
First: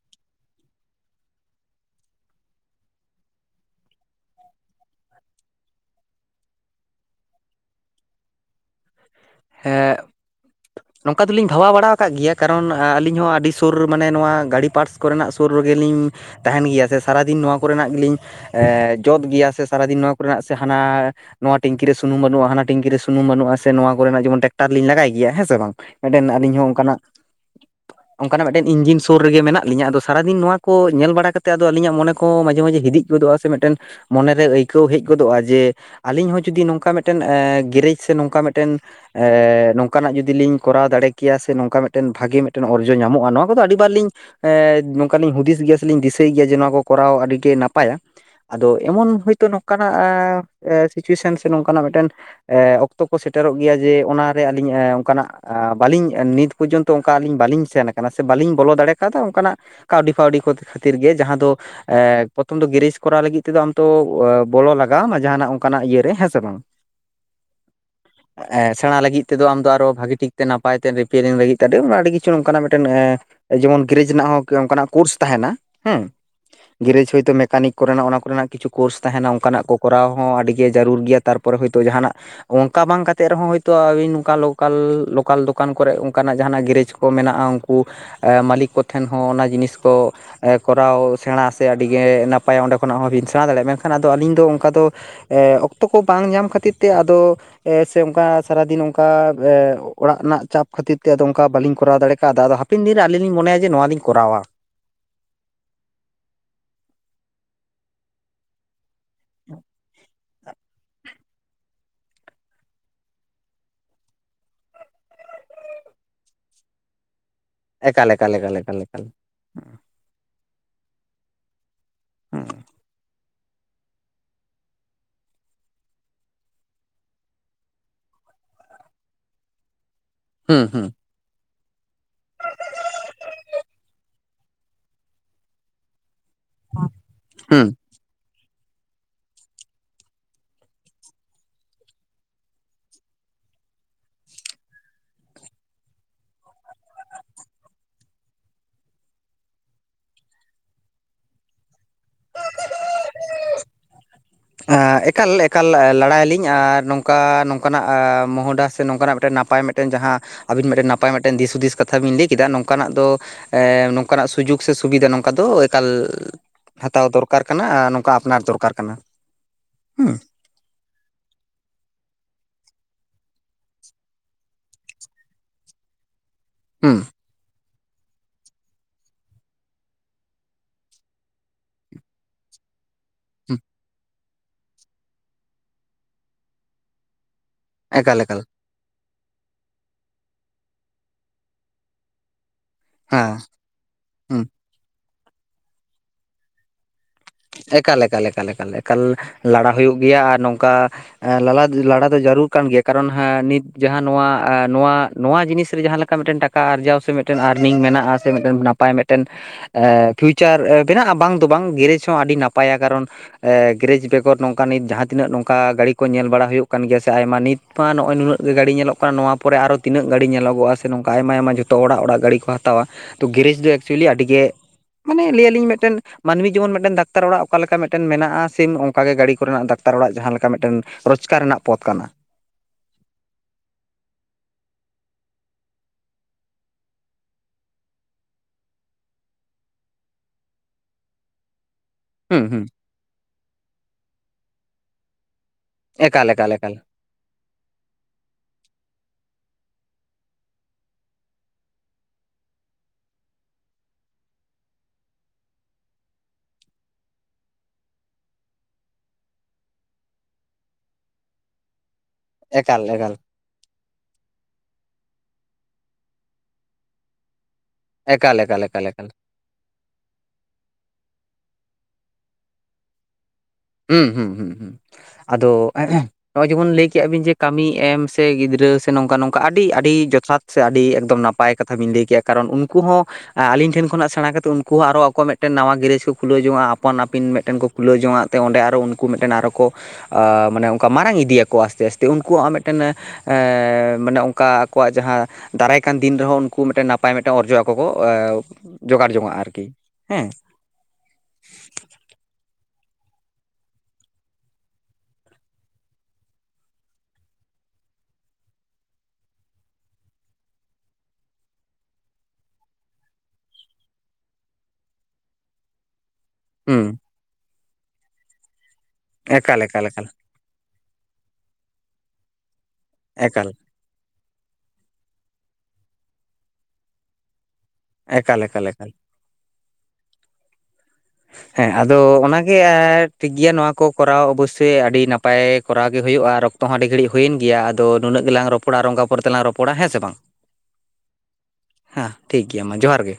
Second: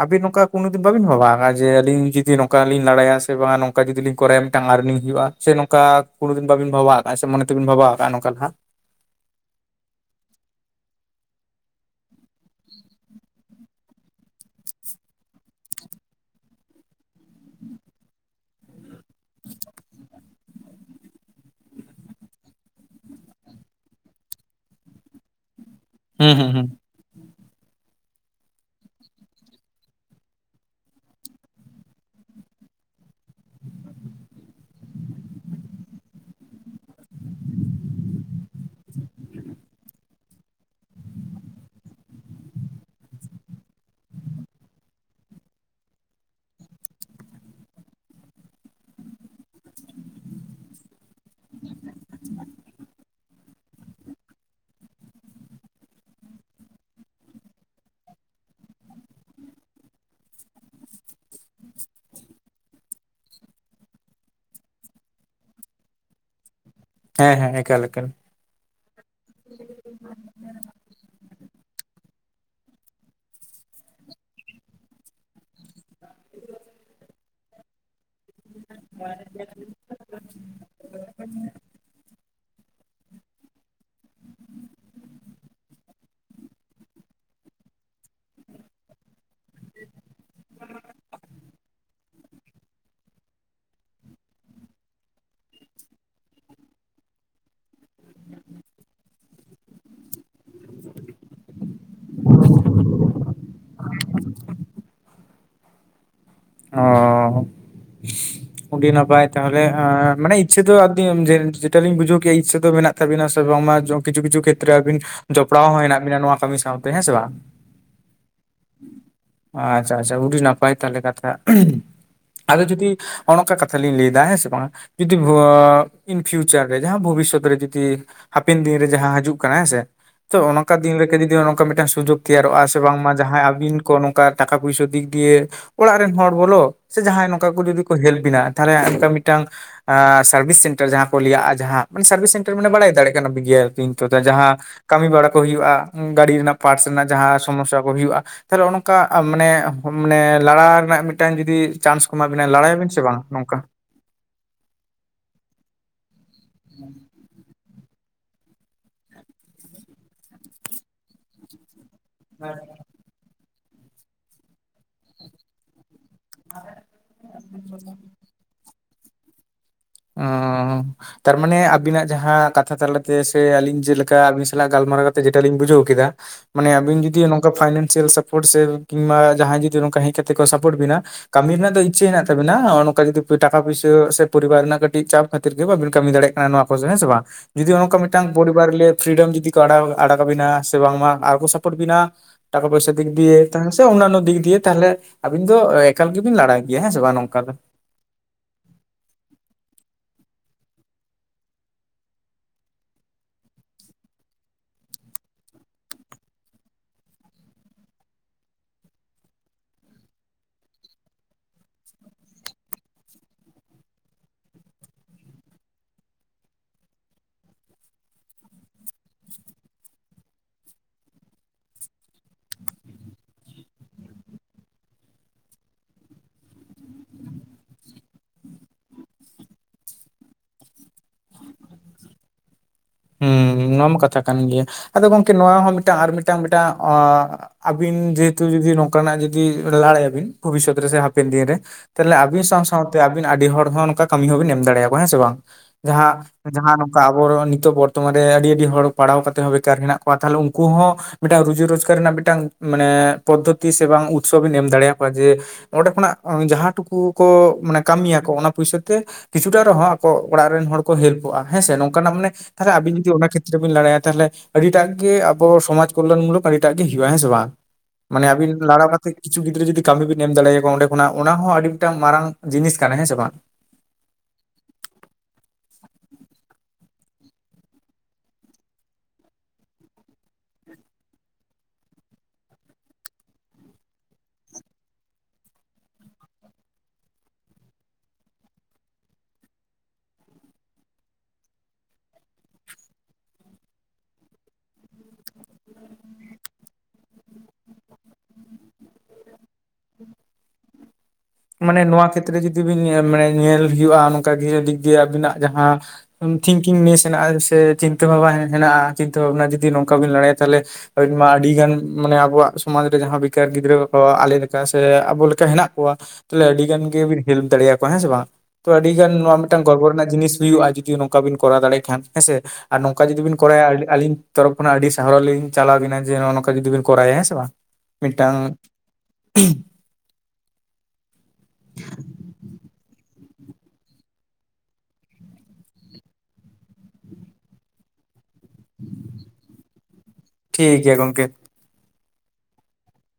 ᱟᱹᱵᱤᱱ ᱱᱚᱝᱠᱟ ᱠᱳᱱᱳ ᱫᱤᱱ ᱵᱟᱹᱵᱤᱱ ᱵᱷᱟᱵᱟᱣ ᱟᱠᱟᱫᱟ ᱡᱮ ᱟᱹᱞᱤᱧ ᱡᱩᱫᱤ ᱱᱚᱝᱠᱟ ᱞᱤᱧ ᱞᱟᱲᱮᱭᱟᱜ ᱥᱮ ᱵᱟᱝ ᱱᱚ ᱚᱝᱠᱟ ᱡᱩᱫᱤᱞᱤᱧ ᱠᱚᱨᱟᱭᱟ ᱢᱤᱫᱴᱟᱝ ᱟᱨᱱᱤᱝ ᱦᱩᱭᱩᱜᱼᱟ, ᱥᱮ ᱱᱚᱠᱟ ᱠᱚᱱᱳ ᱫᱤᱱ ᱵᱟᱵᱤᱱ ᱵᱷᱟᱵᱟᱣ ᱠᱟᱜ ᱟ ᱥᱮ ᱢᱚᱱᱮ ᱛᱮᱵᱤᱱ ᱵᱷᱟᱵᱟᱣ ᱠᱟᱜᱼᱟ ᱱᱚᱝᱠᱟ ᱞᱟᱦᱟ ᱦᱮᱸ, ᱦ [unintelligible] ᱱᱚᱝᱠᱟ ᱫᱚᱞᱤᱧ ᱵᱷᱟᱵᱟᱣ ᱵᱟᱲᱟᱣ ᱟᱠᱟᱫ ᱜᱮᱭᱟ, ᱠᱟᱨᱚᱱ ᱟᱹᱞᱤᱧ ᱦᱚᱸ ᱟᱹᱰᱤ ᱥᱩᱨ ᱢᱟᱱᱮ ᱱᱚᱣᱟ ᱜᱟᱹᱰᱤ ᱯᱟᱴᱥ ᱠᱚᱨᱮᱱᱟᱜ ᱥᱩᱨ ᱨᱮᱜᱮᱞᱤᱧ ᱛᱟᱦᱮᱱ ᱜᱮᱭᱟ ᱥᱮ ᱥᱟᱨᱟᱫᱤᱱ ᱱᱚᱣᱟ ᱠᱚᱨᱮᱱᱟᱜ ᱜᱮᱞᱤᱧ ᱡᱚᱫ ᱜᱮᱭᱟ, ᱥᱮ ᱥᱟᱨᱟᱫᱤᱱ ᱱᱚᱣᱟ ᱠᱚᱨᱮᱱᱟᱜ ᱥᱮ ᱦᱟᱱᱟ ᱱᱚᱣᱟ ᱴᱮᱝᱠᱤ ᱨᱮ ᱥᱩᱱᱩᱢ ᱵᱟᱹᱱᱩᱜᱼᱟ ᱦᱟᱱᱟ ᱴᱮᱝᱠᱤ ᱨᱮ ᱥᱩᱱᱩᱢ ᱵᱟᱹᱱᱩᱜᱼᱟ ᱥᱮ ᱱᱚᱣᱟ ᱠᱚᱨᱮᱱᱟᱜ ᱡᱮᱢᱚᱱ ᱴᱨᱟᱠᱴᱟᱨ ᱞᱤᱧ ᱞᱟᱜᱟᱭ ᱜᱮᱭᱟ ᱦᱮᱸ ᱥᱮ ᱵᱟᱝ, ᱢᱤᱫᱴᱮᱱ ᱦᱩᱸ ᱦᱩᱸ ᱟᱹᱞᱤᱧ ᱦᱩᱸ ᱦᱚᱸ ᱚᱱᱠᱟᱱᱟᱜ ᱚᱱᱠᱟᱱᱟᱜ ᱢᱤᱫᱴᱮᱱ ᱤᱧᱡᱤᱱ ᱥᱩᱨ ᱨᱮᱜᱮ ᱢᱮᱱᱟᱜ ᱞᱤᱧᱟᱹ ᱟᱫᱚ ᱥᱟᱨᱟᱫᱤᱱ ᱱᱚᱣᱟ ᱠᱚ ᱧᱮᱞ ᱵᱟᱲᱟ ᱠᱟᱛᱮ ᱟᱫᱚ ᱟᱹᱞᱤᱧᱟᱜ ᱢᱚᱱᱮ ᱠᱚ ᱢᱟᱡᱷᱮ ᱢᱟᱡᱷᱮ ᱦᱤᱫᱤᱡᱽ ᱜᱚᱫᱚᱜᱼᱟ, ᱥᱮ ᱢᱤᱫᱴᱮᱱ ᱢᱚᱱᱮᱨᱮ ᱟᱹᱭᱠᱟᱹᱣ ᱦᱮᱡ ᱜᱚᱫᱚᱜᱼᱟ ᱡᱮ ᱟᱞᱤᱧ ᱦᱚᱸ ᱡᱩᱫᱤ ᱱᱚᱝᱠᱟ ᱢᱤᱫᱴᱮᱱ ᱜᱮᱨᱮᱡᱽ ᱥᱮ ᱱᱚᱝᱠᱟ ᱢᱤᱫᱴᱮᱱ ᱮ ᱱᱚᱝᱠᱟᱱᱟᱜ ᱡᱩᱫᱤᱞᱤᱧ ᱠᱚᱨᱟᱣ ᱫᱟᱲᱮ ᱠᱮᱭᱟ ᱥᱮ ᱱᱚᱝᱠᱟ ᱢᱤᱫᱴᱮᱱ ᱵᱷᱟᱜᱤ ᱢᱤᱫᱴᱮᱱ ᱚᱨᱡᱚ ᱧᱟᱢᱚᱜᱼᱟ, ᱱᱚᱣᱟ ᱠᱚᱫᱚ ᱞᱤᱧ ᱮᱜ ᱱᱚᱝᱠᱟᱞᱤᱧ ᱦᱩᱫᱤᱥ ᱜᱮᱭᱟ ᱥᱮᱞᱤᱧ ᱫᱤᱥᱟᱹᱭ ᱜᱮᱭᱟ ᱡᱮ ᱱᱚᱣᱟ ᱠᱚ ᱠᱚᱨᱟᱣ ᱟᱹᱰᱤᱜᱮ ᱱᱟᱯᱟᱭᱟ᱾ ᱟᱫᱚ ᱮᱢᱚᱱ ᱦᱚᱭᱛᱳ ᱱᱚᱝᱠᱟᱱᱟᱜ ᱥᱤᱪᱩᱭᱮᱥᱚᱱ ᱥᱮ ᱱᱚᱝᱠᱟᱱᱟᱜ ᱢᱤᱫᱴᱮᱱ ᱮᱜ ᱚᱠᱛᱚ ᱠᱚ ᱥᱮᱴᱮᱨᱚᱜ ᱜᱮᱭᱟ ᱡᱮ ᱚᱱᱟᱨᱮ ᱟᱹᱞᱤᱧ ᱚᱱᱠᱟᱱᱟᱜ ᱵᱟᱹᱞᱤᱧ ᱱᱤᱛ ᱯᱚᱨᱡᱚᱱᱛᱚ ᱚᱱᱠᱟ ᱟᱹᱞᱤᱧ ᱵᱟᱹᱞᱤᱧ ᱥᱮᱱ ᱟᱠᱟᱱᱟ ᱥᱮ ᱵᱟᱹᱞᱤᱧ ᱵᱚᱞᱚ ᱫᱟᱲᱮ ᱠᱟᱣᱫᱟ ᱚᱱᱠᱟᱱᱟᱜ ᱠᱟᱹᱣᱰᱤ ᱯᱷᱟᱹᱣᱰᱤ ᱠᱚ ᱠᱷᱟᱹᱛᱤᱨ ᱜᱮ, ᱡᱟᱦᱟᱸ ᱫᱚ ᱯᱨᱚᱛᱷᱚᱢ ᱫᱚ ᱜᱮᱨᱮᱡ ᱠᱚᱨᱟᱣ ᱞᱟᱹᱜᱤᱫ ᱛᱮᱫᱚ ᱟᱢ ᱛᱚ ᱵᱚᱞᱚ ᱞᱟᱜᱟᱣ ᱟᱢᱟ ᱡᱟᱦᱟᱱᱟᱜ ᱚᱱᱠᱟᱱᱟᱜ ᱤᱭᱟᱹᱨᱮ ᱦᱮᱸ ᱥᱮ ᱵᱟᱝ? ᱦᱮᱸ ᱦᱮᱸ ᱮᱠᱟᱞᱼᱮᱠᱟᱞ᱾ ᱮᱸ ᱥᱮᱬᱟ ᱞᱟᱹᱜᱤᱫ ᱛᱮᱫᱚ ᱟᱢ ᱫᱚ ᱟᱨᱚ ᱵᱷᱟᱹᱜᱤ ᱴᱷᱤᱠ ᱛᱮ ᱱᱟᱯᱟᱭ ᱛᱮ ᱨᱤᱯᱭᱮᱨᱤᱝ ᱞᱟᱹᱜᱤᱫ ᱛᱮ ᱟᱹᱰᱤ ᱠᱤᱪᱷᱩ ᱱᱚᱝᱠᱟᱱᱟᱜ ᱢᱤᱫᱴᱮᱱᱸ ᱮ ᱡᱮᱢᱚᱱ ᱜᱮᱨᱮᱡᱽ ᱨᱮᱱᱟᱜ ᱦᱚᱸ ᱚᱱᱠᱟᱱᱟᱜ ᱠᱳᱨᱥ ᱛᱟᱦᱮᱱᱟ ᱦᱮᱸ ᱜᱮᱨᱮᱡ ᱦᱚᱭᱛᱚ ᱢᱮᱠᱟᱱᱤᱠ ᱠᱚᱨᱮᱱᱟᱜ ᱚᱱᱟ ᱠᱚᱨᱮᱱᱟᱜ ᱠᱤᱪᱷᱩ ᱠᱳᱨᱥ ᱛᱟᱦᱮᱱᱟ, ᱚᱱᱠᱟᱱᱟᱜ ᱠᱚᱨᱟᱣ ᱦᱚᱸ ᱟᱹᱰᱤ ᱜᱮ ᱡᱟᱹᱨᱩᱲ ᱜᱮᱭᱟ ᱛᱟᱨᱯᱚᱨᱮ ᱦᱳᱭ ᱛᱚ ᱡᱟᱦᱟᱱᱟᱜ ᱚᱱᱠᱟ ᱵᱟᱝ ᱠᱟᱛᱮ ᱛᱮᱫ ᱨᱮᱦᱚᱸ ᱦᱳᱭᱛᱳ ᱟᱵᱤᱱ ᱱᱚᱝᱠᱟ ᱞᱳᱠᱟᱞ ᱞᱳᱠᱟᱞ ᱫᱚᱠᱟᱱ ᱠᱚᱨᱮ ᱚᱱᱠᱟᱱᱟᱜ ᱡᱟᱦᱟᱱᱟᱜ ᱜᱮᱨᱮᱡᱽ ᱠᱚ ᱢᱮᱱᱟᱜᱼᱟ ᱩᱱᱠᱩ ᱮ ᱢᱟᱹᱞᱤᱠ ᱠᱚᱴᱷᱮᱱ ᱦᱚᱸ ᱚᱱᱟ ᱡᱤᱱᱤᱥ ᱠᱚ ᱠᱚᱨᱟᱣ ᱥᱮᱬᱟ ᱥᱮ ᱟᱹᱰᱤᱜᱮ ᱱᱟᱯᱟᱭ ᱚᱸᱰᱮ ᱠᱷᱚᱱᱟᱜ ᱦᱚᱸᱵᱤᱱ ᱥᱮᱬᱟ ᱫᱟᱲᱮᱭᱟᱜᱼᱟ, ᱢᱮᱱᱠᱷᱟᱱ ᱟᱫᱚ ᱟᱹᱞᱤᱧ ᱫᱚ ᱚᱱᱠᱟ ᱫᱚ ᱮ ᱚᱠᱛᱚ ᱠᱚ ᱵᱟᱝ ᱧᱟᱢ ᱠᱷᱟᱹᱛᱤᱨ ᱛᱮ ᱟᱫᱚ -ᱼ ᱮ ᱚᱱᱠᱟ ᱥᱟᱨᱟᱫᱤᱱ ᱚᱱᱠᱟ ᱮ ᱚᱲᱟᱜ ᱨᱮᱱᱟᱜ ᱪᱟᱯ ᱠᱷᱟᱹᱛᱤᱨ ᱛᱮᱫᱚ ᱚᱱᱠᱟ ᱵᱟᱹᱞᱤᱧ ᱠᱚᱨᱟᱣ ᱫᱟᱲᱮ ᱠᱟᱫᱟ ᱟᱫᱚ ᱦᱟᱯ ᱛᱤᱱ ᱫᱤᱱ ᱨᱮ ᱟᱹᱞᱤᱧ ᱞᱤᱧ ᱢᱚᱱᱮᱭᱟ ᱡᱮ ᱱᱚᱣᱟ ᱞᱤᱧ ᱠᱚᱨᱟᱣᱟ᱾ ᱚᱻ ᱟᱹᱰᱤ ᱱᱟᱯᱟᱭ ᱛᱟᱦᱚᱞᱮ ᱢᱟᱱᱮ ᱤᱪᱷᱟᱹ ᱫᱚ ᱡᱮᱴᱟᱞᱤᱧ ᱵᱩᱡᱷᱟᱹᱣ ᱠᱮᱜᱼᱟ, ᱤᱪᱪᱷᱟᱹ ᱫᱚ ᱢᱮᱱᱟᱜ ᱛᱟᱵᱤᱱᱟ ᱥᱮ ᱵᱟᱝᱢᱟ ᱠᱤᱪᱷᱩᱼᱠᱤᱪᱷᱩ ᱠᱷᱮᱛᱨᱮ ᱟᱵᱤᱱ ᱡᱚᱯᱲᱟᱣ ᱦᱚᱸ ᱦᱮᱱᱟᱜ ᱵᱤᱱᱟ ᱱᱚᱣᱟ ᱠᱟᱹᱢᱤ ᱥᱟᱶᱛᱮ ᱦᱮᱸ ᱥᱮ ᱵᱟᱝ? ᱮᱠᱟᱞᱼᱮᱠᱟᱞᱼᱮᱠᱟᱞᱼᱮᱠᱟᱞᱼᱮᱠᱟᱞ, ᱟᱪᱪᱷᱟᱼᱟᱪᱪᱷᱟ ᱩᱹᱰᱤ ᱱᱟᱯᱟᱭ ᱛᱟᱦᱚᱞᱮ ᱠᱟᱛᱷᱟ, ᱦᱮᱸ ᱟᱫᱚ ᱡᱩᱫᱤ ᱚᱱ ᱚᱱᱠᱟ ᱠᱟᱛᱷᱟ ᱞᱤᱧ ᱞᱟᱹᱭᱫᱟ ᱦᱮᱸ ᱥᱮ ᱵᱟᱝ ᱡᱩᱫᱤ ᱤᱱ ᱯᱷᱤᱭᱩᱪᱟᱨ ᱨᱮ ᱡᱟᱦᱟᱸ ᱵᱷᱚᱵᱤᱥᱚᱛ ᱨᱮ ᱡᱩᱫᱤ ᱦᱟᱯᱮᱱ ᱫᱤᱱ ᱨᱮ ᱡᱟᱦᱟᱸ ᱦᱤᱡᱩᱜ ᱠᱟᱱᱟ ᱦᱮᱸ ᱥᱮ, ᱛᱚ ᱦᱩᱸ ᱚᱱᱠᱟ ᱦᱩᱸ ᱫᱤᱱ ᱨᱮᱜᱮ ᱡᱩᱫᱤ ᱱᱚᱝᱠᱟ ᱢᱤᱫᱴᱟᱝ ᱥᱩᱡᱳᱜᱽ ᱛᱮᱭᱟᱨᱚᱜ ᱟ, ᱥᱮ ᱵᱟᱝᱢᱟ ᱡᱟᱦᱟᱸᱭ ᱟᱵᱤᱱ ᱠᱚ ᱱᱚ ᱠᱟ ᱴᱟᱠᱟ ᱯᱩᱭᱥᱟᱹ ᱫᱤᱠ ᱫᱤᱭᱮ ᱚᱲᱟᱜ ᱨᱮᱱ ᱦᱚᱲ ᱵᱚᱞᱚ, ᱥᱮ ᱡᱟᱦᱟᱸᱭ ᱱᱚᱝᱠᱟ ᱠᱚ ᱦᱩᱸ ᱡᱩᱫᱤ ᱠᱚ ᱦᱮᱯ ᱵᱤᱱᱟ, ᱛᱟᱦᱚᱞᱮ ᱚᱱᱠᱟ ᱢᱤᱫᱴᱟᱝ ᱟ ᱥᱟᱨᱵᱷᱤᱥ ᱥᱮᱱᱴᱟᱨ ᱡᱟᱦᱟᱸ ᱠᱚ ᱞᱟᱹᱭᱟᱜᱼᱟ ᱡᱟᱦᱟᱸ ᱢᱟᱱᱮ ᱥᱟᱨᱵᱷᱤᱥ ᱥᱮᱱᱴᱟᱨ ᱢᱟᱱᱮ ᱵᱟᱲᱟᱭ ᱫᱟᱲᱮᱜ ᱠᱟᱱ ᱜᱮᱭᱟ ᱵᱤᱱ ᱛᱚ ᱡᱟᱦᱟᱸ ᱠᱟᱹᱢᱤ ᱵᱟᱲᱟ ᱠᱚ ᱦᱩᱭᱩᱜᱼᱟ, ᱜᱟᱹᱰᱤ ᱨᱮᱱᱟᱜ ᱯᱟᱴᱥ ᱨᱮᱱᱟᱜ ᱡᱟᱦᱟᱸ ᱥᱚᱢᱚᱥᱭᱟ ᱠᱚ ᱦᱩᱭᱩᱜᱼᱟ᱾ ᱛᱟᱦᱞᱮ ᱚᱱᱠᱟ ᱢᱟᱱᱮ ᱢᱟᱱᱮ ᱞᱟᱲᱟ ᱨᱮᱱᱟᱜ ᱢᱤᱫᱴᱟᱝ ᱡᱩᱫᱤ ᱪᱟᱱᱥ ᱠᱚ ᱮᱢᱟ ᱵᱤᱱᱟ ᱞᱟᱲᱟᱭᱟᱵᱤᱱ ᱥᱮ ᱵᱟᱝ ᱱᱚᱝᱠᱟ᱾ ᱮᱸ ᱮᱠᱟᱞᱼᱮᱠᱟᱞ ᱞᱟᱲᱟᱭᱟᱞᱤᱧ ᱟᱨ ᱱᱚᱝᱠᱟ ᱱᱚᱝᱠᱟᱱᱟᱜ ᱟ ᱢᱚᱦᱰᱟ ᱥᱮ ᱱᱚᱝᱠᱟᱱᱟᱜ ᱢᱤᱫᱴᱮᱱ ᱱᱟᱯᱟᱭᱟᱜ ᱢᱮᱫ ᱴᱮᱱ ᱡᱟᱦᱟᱸ ᱟᱵᱤᱱ ᱢᱤᱴᱮᱱ ᱱᱟᱯᱟᱭ ᱢᱤᱴᱮᱱ ᱫᱤᱥ ᱦᱩᱫᱤᱫᱥ ᱠᱟᱛᱷᱟ ᱵᱤᱱ ᱞᱟᱹᱭ ᱠᱮᱫᱟ ᱱᱚᱝᱠᱟᱱᱟᱜ ᱫᱚ ᱮ ᱱᱚᱝᱠᱟᱱᱟᱜ ᱥᱩᱡᱩᱜᱽ ᱥᱮ ᱥᱩᱵᱤᱫᱷᱟ ᱱᱚᱝᱠᱟ ᱫᱚ ᱮᱠᱟᱞ ᱦᱟᱛᱟᱣ ᱫᱚᱨᱠᱟᱨ ᱠᱟᱱᱟ ᱟᱨ ᱱᱚᱝᱠᱟ ᱟᱯᱱᱟᱨ ᱫᱚᱨᱠᱟᱨ ᱠᱟᱱᱟ᱾ ᱦᱩᱸ ᱚ ᱛᱟᱨᱢᱟᱱᱮ ᱟᱵᱤᱱᱟᱜ ᱡᱟᱦᱟᱸ ᱠᱟᱛ ᱛᱷᱟ ᱛᱟᱞᱟᱛᱮ ᱥᱮ ᱟᱹᱞᱤᱧ ᱡᱮᱞᱮᱠᱟ ᱟᱵᱤᱱ ᱥᱟᱞᱟᱜ ᱜᱟᱞᱢᱟᱨᱟᱣ ᱠᱟᱛᱮ ᱡᱮᱴᱟ ᱞᱤᱧ ᱵᱩᱡᱷᱟᱹᱣ ᱠᱮᱫᱟ᱾ ᱢᱟᱱᱮ ᱦᱩᱸ ᱟᱵᱤᱱ ᱡᱩᱫᱤ ᱱᱚᱝᱠᱟ ᱯᱷᱟᱭᱱᱮᱱ ᱥᱤᱭᱟᱞ ᱥᱟ ᱯᱳᱴ ᱥᱮ ᱠᱤᱝᱵᱟ ᱡᱟᱦᱟᱸᱭ ᱡᱩᱫᱤ ᱱᱚᱝᱠᱟ ᱦᱮᱡ ᱠᱟᱛᱮ ᱠᱚ ᱥᱟᱯᱳᱴ ᱵᱤᱱᱟ ᱠᱟᱹᱢᱤ ᱨᱮᱱᱟᱜ ᱫᱚ ᱤᱪᱪᱷᱟᱹ ᱢᱮᱱᱟᱜ ᱛᱟᱵᱤᱱᱟ ᱠᱟ ᱡᱩᱫᱤ ᱴᱟᱠᱟ ᱯᱩᱭᱥᱟᱹ ᱥᱮ ᱯᱚᱨᱤᱵᱟᱨ ᱨᱮᱱᱟᱜ ᱠᱟᱹᱴᱤᱡ ᱪᱟᱯ ᱠᱷᱟᱹᱛᱤᱨ ᱜᱮ ᱵᱟᱵᱤᱱ ᱠᱟᱹᱢᱤ ᱫᱟᱲᱮᱜ ᱠᱟᱱᱟ ᱱᱚᱣᱟ ᱠᱚ ᱦᱮᱸ ᱥᱮ ᱵᱟᱝ? ᱡᱩᱫᱤ ᱚᱱᱮ ᱚᱝᱠᱟ ᱮᱠᱟᱞ ᱢᱤᱫᱴᱟᱝ ᱮᱠᱟᱞ ᱯᱤᱵᱟᱨ ᱞᱤᱭᱮ ᱯᱷᱨᱤᱰᱚᱢ ᱡᱩᱫᱤ ᱠᱚ ᱟᱲᱟᱜ ᱟᱲᱟᱜᱽ ᱟᱵᱤᱱᱟ ᱥᱮ ᱵᱟᱝᱢᱟ ᱟᱨᱠᱚ ᱥᱟᱯᱳᱴ ᱵᱤᱱᱟ ᱴᱟᱠᱟ ᱯᱚᱭᱥᱟ ᱫᱤᱠ ᱫᱤᱭᱮ ᱦᱮᱸ ᱛᱟ ᱛᱚ ᱚᱱᱱᱟᱱᱚ ᱦᱩᱸ ᱫᱤᱠ ᱫᱤᱭᱮ ᱛᱟᱦᱞᱮ ᱟᱵᱤᱱ ᱫᱚ ᱮᱠᱟᱞ ᱜᱮᱵᱤᱱ ᱞᱟᱲᱟ ᱜᱮᱭᱟ ᱦᱮᱸ ᱥᱮ ᱵᱟᱝ ᱱᱚᱝᱠᱟ ᱫᱚ? ᱮᱠᱟᱞ ᱮᱠᱟᱞ ᱮᱠᱟᱞ ᱮᱠᱟᱞ ᱮᱠᱟᱞ ᱞᱟᱲᱟ ᱦᱩᱭᱩᱜ ᱜᱮᱭᱟ ᱟᱨ ᱱᱚᱝᱠᱟ ᱞᱟᱞᱟ ᱞᱟᱲᱟ ᱫᱚ ᱡᱟᱹᱨᱩᱲ ᱠᱟᱱ ᱜᱮᱭᱟ ᱠᱟᱨᱚᱱ ᱦᱟ ᱱᱤᱛ ᱡᱟᱦᱟᱸ ᱱᱚᱣᱟ ᱮ ᱱᱚᱣᱟ, ᱱᱚᱣᱟ ᱡᱤᱱᱤᱥ ᱨᱮ ᱡᱟᱦᱟᱸ ᱞᱮᱠᱟ ᱢᱤᱫᱴᱮᱱ ᱴᱟᱠ ᱠᱟ ᱟᱨᱡᱟᱣ ᱥᱮ ᱢᱤᱴᱮᱱ ᱟᱨᱱᱤᱝ ᱢᱮᱱᱟᱜᱼᱟ ᱥᱮ ᱢᱤᱴᱮᱱ ᱱᱟᱯᱟᱭ ᱢᱤᱴᱮᱱ ᱮ ᱯᱷᱤᱭᱩᱪᱟᱨ ᱵᱮᱱᱟᱜᱼᱟ ᱵᱟᱝ ᱫᱚ ᱵᱟᱝ ᱜᱮᱨᱮᱡᱽ ᱦᱚᱸ ᱟᱹᱰᱤ ᱱᱟᱯᱟᱭᱟ ᱠᱟᱨᱚᱱ ᱮ ᱜᱮᱨᱮᱡᱽ ᱵᱮᱜᱚᱨ ᱱᱚᱝᱠ ᱱᱤᱛ ᱡᱟᱦᱟᱸ ᱛᱤᱱᱟᱹᱜ ᱱᱚᱝᱠᱟ ᱜᱟᱹᱲᱤ ᱠᱚ ᱧᱮᱞ ᱵᱟᱲᱟ ᱦᱩᱭᱩᱜ ᱠᱟᱱ ᱜᱮᱭᱟ ᱥᱮ ᱟᱭᱢᱟ ᱱᱤᱛ ᱢᱟ ᱱᱚᱜᱼᱚᱭ ᱱᱩᱱᱟᱹᱜ ᱜᱮ ᱜᱟᱹᱲᱤ ᱧᱮᱞᱚᱜ ᱠᱟᱱ ᱱᱚᱣᱟ ᱯᱚᱨᱮ ᱟᱨᱚ ᱛᱤᱱᱟᱹᱜ ᱜᱟᱹᱲᱤ ᱧᱮᱞᱚᱜᱼᱟ, ᱥᱮ ᱱᱚᱝᱠᱟ ᱟᱭᱢᱟ ᱟᱭᱢᱟ ᱡᱷᱚᱛᱚ ᱚᱲᱟᱜ ᱚᱲᱟᱜ ᱜᱟᱹᱲᱤ ᱠᱚ ᱦᱟᱛᱟᱣᱟ᱾ ᱛᱚ ᱜᱨᱮᱡᱽ ᱫᱚ ᱮᱠᱪᱩᱭᱮᱞᱤ ᱟᱹᱰᱤ ᱜᱮ ᱢᱟᱱᱮ ᱞᱟᱹᱭ ᱟᱞᱤᱧ ᱢᱤᱴᱮᱱ ᱢᱟᱹᱱᱢᱤ ᱡᱮᱢᱚᱱ ᱴᱮᱱ ᱰᱟᱠᱛᱟᱨ ᱚᱲᱟᱜ ᱚᱠᱟ ᱞᱮᱠᱟ ᱢᱤᱴᱮᱱ ᱢᱮᱱᱟᱜᱼᱟ ᱥᱮᱢ ᱚᱝᱠᱟ ᱜᱮ ᱜᱟᱹᱲᱤ ᱠᱚᱨᱮᱱᱟᱜ ᱰᱟᱠᱛᱟᱨ ᱚᱲᱟᱜ ᱡᱟᱦᱟᱸ ᱞᱮᱠᱟ ᱢᱤᱴᱮᱱ ᱨᱳᱡᱽᱠᱟᱨ ᱨᱮᱱᱟᱜ ᱯᱚᱫ ᱠᱟᱱᱟ᱾ ᱦᱩᱸ ᱱᱚᱣᱟ ᱢᱟ ᱠᱟᱛᱷᱟ ᱠᱟᱱ ᱜᱮᱭᱟ ᱟᱫᱚ ᱜᱚᱝᱠᱮ ᱱᱚᱣᱟ ᱦᱚᱸ ᱢᱤᱴᱟᱝ ᱟᱨ ᱢᱤᱴᱟᱝ ᱢᱤᱴᱟᱝ ᱚᱸ ᱟᱹᱵᱤᱱ ᱡᱮᱦᱮᱛᱩ ᱡᱩᱫᱤ ᱱᱚᱝᱠᱟᱱᱟᱜ ᱡᱩᱫᱤ ᱞᱟᱲᱟᱭᱟᱵᱤᱱ ᱵᱷᱚᱵᱤᱥᱚᱛ ᱨᱮ ᱥᱮ ᱦᱟᱯᱮᱱ ᱫᱤᱱ ᱨᱮ ᱛᱟᱦᱞᱮ ᱟᱵᱤᱱ ᱦᱩᱸ ᱥᱟᱶ ᱦᱩᱸ ᱥᱟᱶᱛᱮ ᱟᱹᱵᱤᱱ ᱟᱹᱰᱤ ᱦᱚᱲ ᱦᱚᱸ ᱱᱚᱝᱠᱟ ᱠᱟᱹᱢᱤ ᱦᱚᱸᱵᱤᱱ ᱮᱢ ᱫᱟᱲᱮᱭᱟᱠᱚᱣᱟ, ᱦᱮᱸ ᱥᱮ ᱵᱟᱝ ᱡᱟᱦᱟᱸ ᱮᱠᱟᱞ ᱮᱠᱟᱞ ᱮᱠᱟᱞ ᱡᱟᱦᱟᱸᱱᱚᱝ ᱠᱟ ᱟᱵᱚ ᱱᱤᱛᱚᱜ ᱵᱚᱨᱛᱚᱢᱟᱱ ᱨᱮ ᱟᱹᱰᱤ ᱟᱹᱰᱤ ᱦᱚᱲ ᱯᱟᱲᱦᱟᱣ ᱠᱟᱛᱮᱜ ᱦᱚᱸ ᱵᱮᱠᱟᱨ ᱦᱮᱱᱟᱜ ᱠᱚᱣᱟ ᱛᱟᱦᱞᱮ ᱩᱝᱠᱩ ᱦᱚᱸ ᱢᱤᱴᱟᱝ ᱨᱩᱡᱩ ᱨᱳᱡᱽᱜᱟᱨ ᱨᱮᱱᱟᱜ ᱢᱤᱴᱟᱝ ᱢᱟᱱᱮ ᱯᱚᱫᱽᱫᱷᱚᱛᱤ ᱥᱮ ᱵᱟᱝ ᱩᱛᱥᱚ ᱵᱤᱱ ᱮᱢ ᱫᱟᱲᱮᱭᱟᱠᱚᱣᱟ ᱡᱮ ᱚᱸᱰᱮ ᱠᱷᱚᱱᱟᱜ ᱡᱟᱦᱟᱸ ᱴᱩᱠᱩ ᱠᱚ ᱢᱟᱱᱮ ᱠᱟᱹᱢᱤᱭᱟᱠᱚ ᱚᱱᱟ ᱯᱩᱭᱥᱟᱹ ᱛᱮ ᱠᱤᱪᱷᱩ ᱴᱟ ᱨᱮᱦᱚᱸ ᱟᱠᱚ ᱚᱲᱟᱜ ᱨᱮᱱ ᱦᱚᱲ ᱠᱚ ᱦᱮᱞᱯᱚᱜᱼᱟ ᱦᱮᱸ ᱥᱮ ᱱᱚᱝᱠᱟᱱᱟᱜ ᱢᱟᱱᱮ ᱛᱟᱦᱞᱮ ᱮᱠᱟᱞ ᱟᱵᱤᱱ ᱡᱩᱫᱤ ᱮᱠᱟᱞ ᱚᱱᱟ ᱠᱷᱮᱛ ᱨᱮᱵᱤᱱ ᱞᱟᱲᱟᱭᱟ ᱛᱟᱦᱞᱮ ᱟᱹᱰᱤᱴᱟᱜ ᱜᱮ ᱟᱵᱚ ᱥᱚᱢᱟᱡᱽ ᱠᱚᱞᱞᱟᱱ ᱢᱩᱞᱚᱠ ᱟᱹᱰᱤᱴᱟᱜ ᱜᱮ ᱦᱩᱭᱩᱜᱼᱟ ᱦᱮᱸ ᱥᱮ ᱵᱟᱝ? ᱢᱟᱱᱮ ᱮᱠᱟᱞ ᱟᱵᱤᱱ ᱮᱠᱟᱞ ᱮᱠᱟᱞ ᱞᱟᱲᱟᱣ ᱮᱠᱟᱞ ᱠᱟᱛᱮᱜ ᱠᱤᱪᱷᱩ ᱜᱤᱫᱽᱨᱟᱹ ᱡᱩᱫᱤ ᱠᱟᱹᱢᱤᱵᱤᱱ ᱮᱢ ᱫᱟᱲᱮᱭᱟᱠᱚᱣᱟ ᱚᱸᱰᱮ ᱠᱷᱚᱱᱟᱜ ᱚᱱᱟ ᱦᱚᱸ ᱟᱹᱰᱤ ᱢᱤᱫᱴᱟᱝ ᱢᱟᱨᱟᱝ ᱡᱤᱱᱤᱥ ᱠᱟᱱᱟ ᱦᱮᱸ ᱥᱮ ᱵᱟᱝ᱾ ᱦᱩᱸ ᱦᱩᱸ ᱦᱩᱸ ᱦᱩᱸ ᱟᱫᱚ ᱱᱚᱜᱼᱚᱭ ᱡᱮᱢᱚᱱ ᱞᱟᱹᱭ ᱠᱮᱜᱼᱟ ᱵᱤᱱ ᱡᱮ ᱠᱟᱹᱢᱤ ᱮᱢ ᱥᱮ ᱜᱤᱫᱽᱨᱟᱹ ᱥᱮ ᱱᱚᱝᱠᱟ ᱱᱚᱝᱠᱟ ᱟᱹᱰᱤ ᱟᱹᱰᱤ ᱡᱚᱛᱷᱟᱛ ᱥᱮ ᱟᱹᱰᱤ ᱮᱠᱫᱚᱢ ᱱᱟᱯᱟᱭ ᱠᱟᱛᱷᱟ ᱵᱤᱱ ᱞᱟᱹᱭ ᱠᱮᱜᱼᱟ ᱠᱟᱨᱚᱱ ᱩᱱᱠᱩ ᱦᱚᱸ ᱮᱸ ᱟᱹᱞᱤᱧ ᱴᱷᱮᱱ ᱠᱷᱚᱱᱟᱜ ᱥᱮᱬᱟ ᱠᱟᱛᱮᱜ ᱩᱱᱠᱩ ᱦᱚᱸ ᱟᱨᱚ ᱟᱠᱚ ᱢᱤᱜᱴᱮᱱ ᱱᱟᱣᱟ ᱜᱮᱨᱮᱡᱽ ᱠᱚ ᱠᱷᱩᱞᱟᱹᱣ ᱡᱚᱝᱟ᱾ ᱟᱯᱟᱱ ᱟᱹᱯᱤᱱ ᱢᱤᱴᱮᱱ ᱠᱚ ᱠᱷᱩᱞᱟᱹᱣ ᱡᱚᱝᱟ᱾ ᱛᱮ ᱚᱸᱰᱮ ᱟᱨᱚ ᱩᱱᱠᱩ ᱢᱤᱫᱴᱮᱱ ᱟᱨᱚ ᱠᱚ ᱟ ᱢᱟᱱᱮ ᱚᱝᱠᱟ ᱢᱟᱨᱟᱝ ᱤᱫᱤᱭᱟᱠᱚ ᱟᱥᱛᱮ ᱟᱥᱛᱮ ᱩᱱᱠᱩᱣᱟᱜ ᱢᱤᱫᱴᱮᱱ ᱮ ᱮ ᱢᱟᱱᱮ ᱚᱝᱠᱟ ᱟᱠᱚᱣᱟᱜ ᱡᱟᱦᱟᱸ ᱫᱟᱨᱟᱭ ᱠᱟᱱ ᱫᱤᱱ ᱨᱮᱦᱚᱸ ᱩᱱᱠᱩ ᱢᱤᱴᱮᱱ ᱱᱟᱯᱟᱭ ᱢᱤᱴᱮᱱ ᱚᱨᱡᱚ ᱟᱠᱚ ᱠᱚ ᱮ ᱡᱚᱜᱟᱲ ᱡᱚᱝᱟᱜᱼᱟ ᱟᱨᱠᱤ ᱦᱮᱸ᱾ ᱢᱟᱱᱮ ᱱᱚᱣᱟ ᱠᱷᱮᱛᱨᱮ ᱡᱩᱫᱤ [unintelligible] ᱢᱟᱱᱮ ᱧᱮᱞ ᱦᱩᱭᱩᱜᱼᱟ ᱱᱚᱝᱠᱟ ᱜᱮ ᱫᱤᱠ ᱫᱤᱭᱮ ᱟᱵᱤᱱᱟᱜ ᱡᱟᱦᱟᱸ ᱛᱷᱤᱝᱠᱤᱝ ᱱᱮᱥ ᱦᱮᱱᱟᱜᱼᱟ ᱥᱮ ᱪᱤᱱᱛᱟᱹ ᱵᱷᱟᱵᱟ ᱦᱮᱱᱟᱜᱼᱟ ᱪᱤᱱᱛᱟᱹ ᱵᱷᱟᱵᱱᱟ ᱡᱩᱫᱤ ᱱᱚᱝᱠᱟ ᱵᱤᱱ ᱞᱟᱲᱟᱭᱟ ᱛᱟᱦᱞᱮ [unintelligible] ᱟᱹᱰᱤᱜᱟᱱ ᱢᱟᱱᱮ ᱟᱵᱚᱣᱟᱜ ᱥᱚᱢᱟᱡᱽ ᱨᱮ ᱡᱟᱦᱟᱸ ᱵᱮᱠᱟᱨ ᱜᱤᱫᱽᱨᱟᱹ ᱠᱚ ᱟᱞᱮ ᱞᱮᱠᱟ ᱥᱮ ᱟᱵᱚ ᱞᱮᱠᱟ ᱦᱮᱱᱟᱜ ᱠᱚᱣᱟ᱾ ᱛᱟᱦᱚᱞᱮ ᱟᱹᱰᱤ ᱜᱟᱱ ᱦᱩᱸ ᱜᱮᱵᱤᱱ ᱦᱮᱞᱯ ᱫᱟᱲᱮᱭᱟᱠᱚᱣᱟ ᱦᱮᱸ ᱥᱮ ᱵᱟᱝ, ᱛᱚ ᱟᱹᱰᱤ ᱜᱟᱱ ᱱᱚᱣᱟ ᱮᱠᱟᱞ ᱢᱤᱫᱴᱟᱝ ᱜᱚᱨᱵᱚ ᱮᱠᱟᱞ ᱮᱠᱟᱞ ᱨᱮᱱᱟᱜ ᱡᱤᱱᱤᱥ ᱦᱩᱭᱩᱜᱼᱟ ᱡᱩᱫᱤ ᱱᱚᱝᱠᱟ ᱵᱤᱱ ᱠᱚᱨᱟᱣ ᱫᱟᱲᱮᱭᱟᱜ ᱠᱷᱟᱱ ᱦᱮᱸᱥᱮ, ᱟᱨ ᱱᱚᱝᱠᱟ ᱡᱩᱫᱤ ᱵᱤᱱ ᱮᱠᱟᱞ ᱠᱚᱨᱟᱣᱟ ᱟᱞᱤ ᱟᱞᱤᱧ ᱛᱚᱨᱚᱯᱷ ᱠᱷᱚᱱᱟᱜ ᱟᱹᱰᱤ ᱥᱟᱦᱚᱨ ᱞᱤᱧ ᱪᱟᱞ ᱟᱵᱤᱱᱟ, ᱡᱮ ᱱᱚᱜᱼᱚ ᱱᱚᱝᱠᱟ ᱡᱩᱫᱤ ᱵᱤᱱ ᱠᱚᱨᱟᱭᱟ ᱦᱮᱸ ᱥᱮ ᱵᱟᱝ ᱢᱤᱫᱴᱟᱝ ᱮᱠᱟᱞ ᱮᱠᱟᱞ ᱮᱠᱟᱞ [unintelligible] ᱦᱮᱸ ᱟᱫᱚ ᱚᱱᱟᱜᱮ ᱴᱷᱤᱠ ᱜᱮᱭᱟ ᱱᱚᱣᱟ ᱠᱚ ᱠᱚᱨᱟᱣ ᱚᱵᱚᱥᱥᱳᱭ ᱟᱹᱰᱤ ᱱᱟᱯᱟᱭᱠᱚᱨᱟᱣ ᱜᱮ ᱦᱩᱭᱩᱜᱼᱟ ᱟᱨᱚ᱾ ᱚᱠᱛᱚ ᱦᱚᱸ ᱟᱸᱰᱤ ᱜᱷᱲᱤᱡ ᱦᱩᱭᱮᱱ ᱜᱮᱭᱟ ᱟᱫᱚ ᱱᱩᱱᱟᱹᱜ ᱜᱮᱞᱟᱝ ᱨᱚᱯ ᱯᱚᱲᱟ ᱟᱨᱦᱚᱸ ᱚᱱᱠᱟ ᱯᱚᱨᱮ ᱛᱮᱞᱟᱝ ᱨᱚᱯᱚᱲᱟ ᱦᱮᱸ ᱥᱮ ᱵᱟᱝ ᱴᱷᱤᱠ ᱜᱮᱭᱟ ᱜᱚᱝᱠᱮ ᱦᱮᱸ ᱴᱷᱤᱠ ᱜᱮᱭᱟ ᱢᱟ ᱡᱚᱦᱟᱨ ᱜᱮ᱾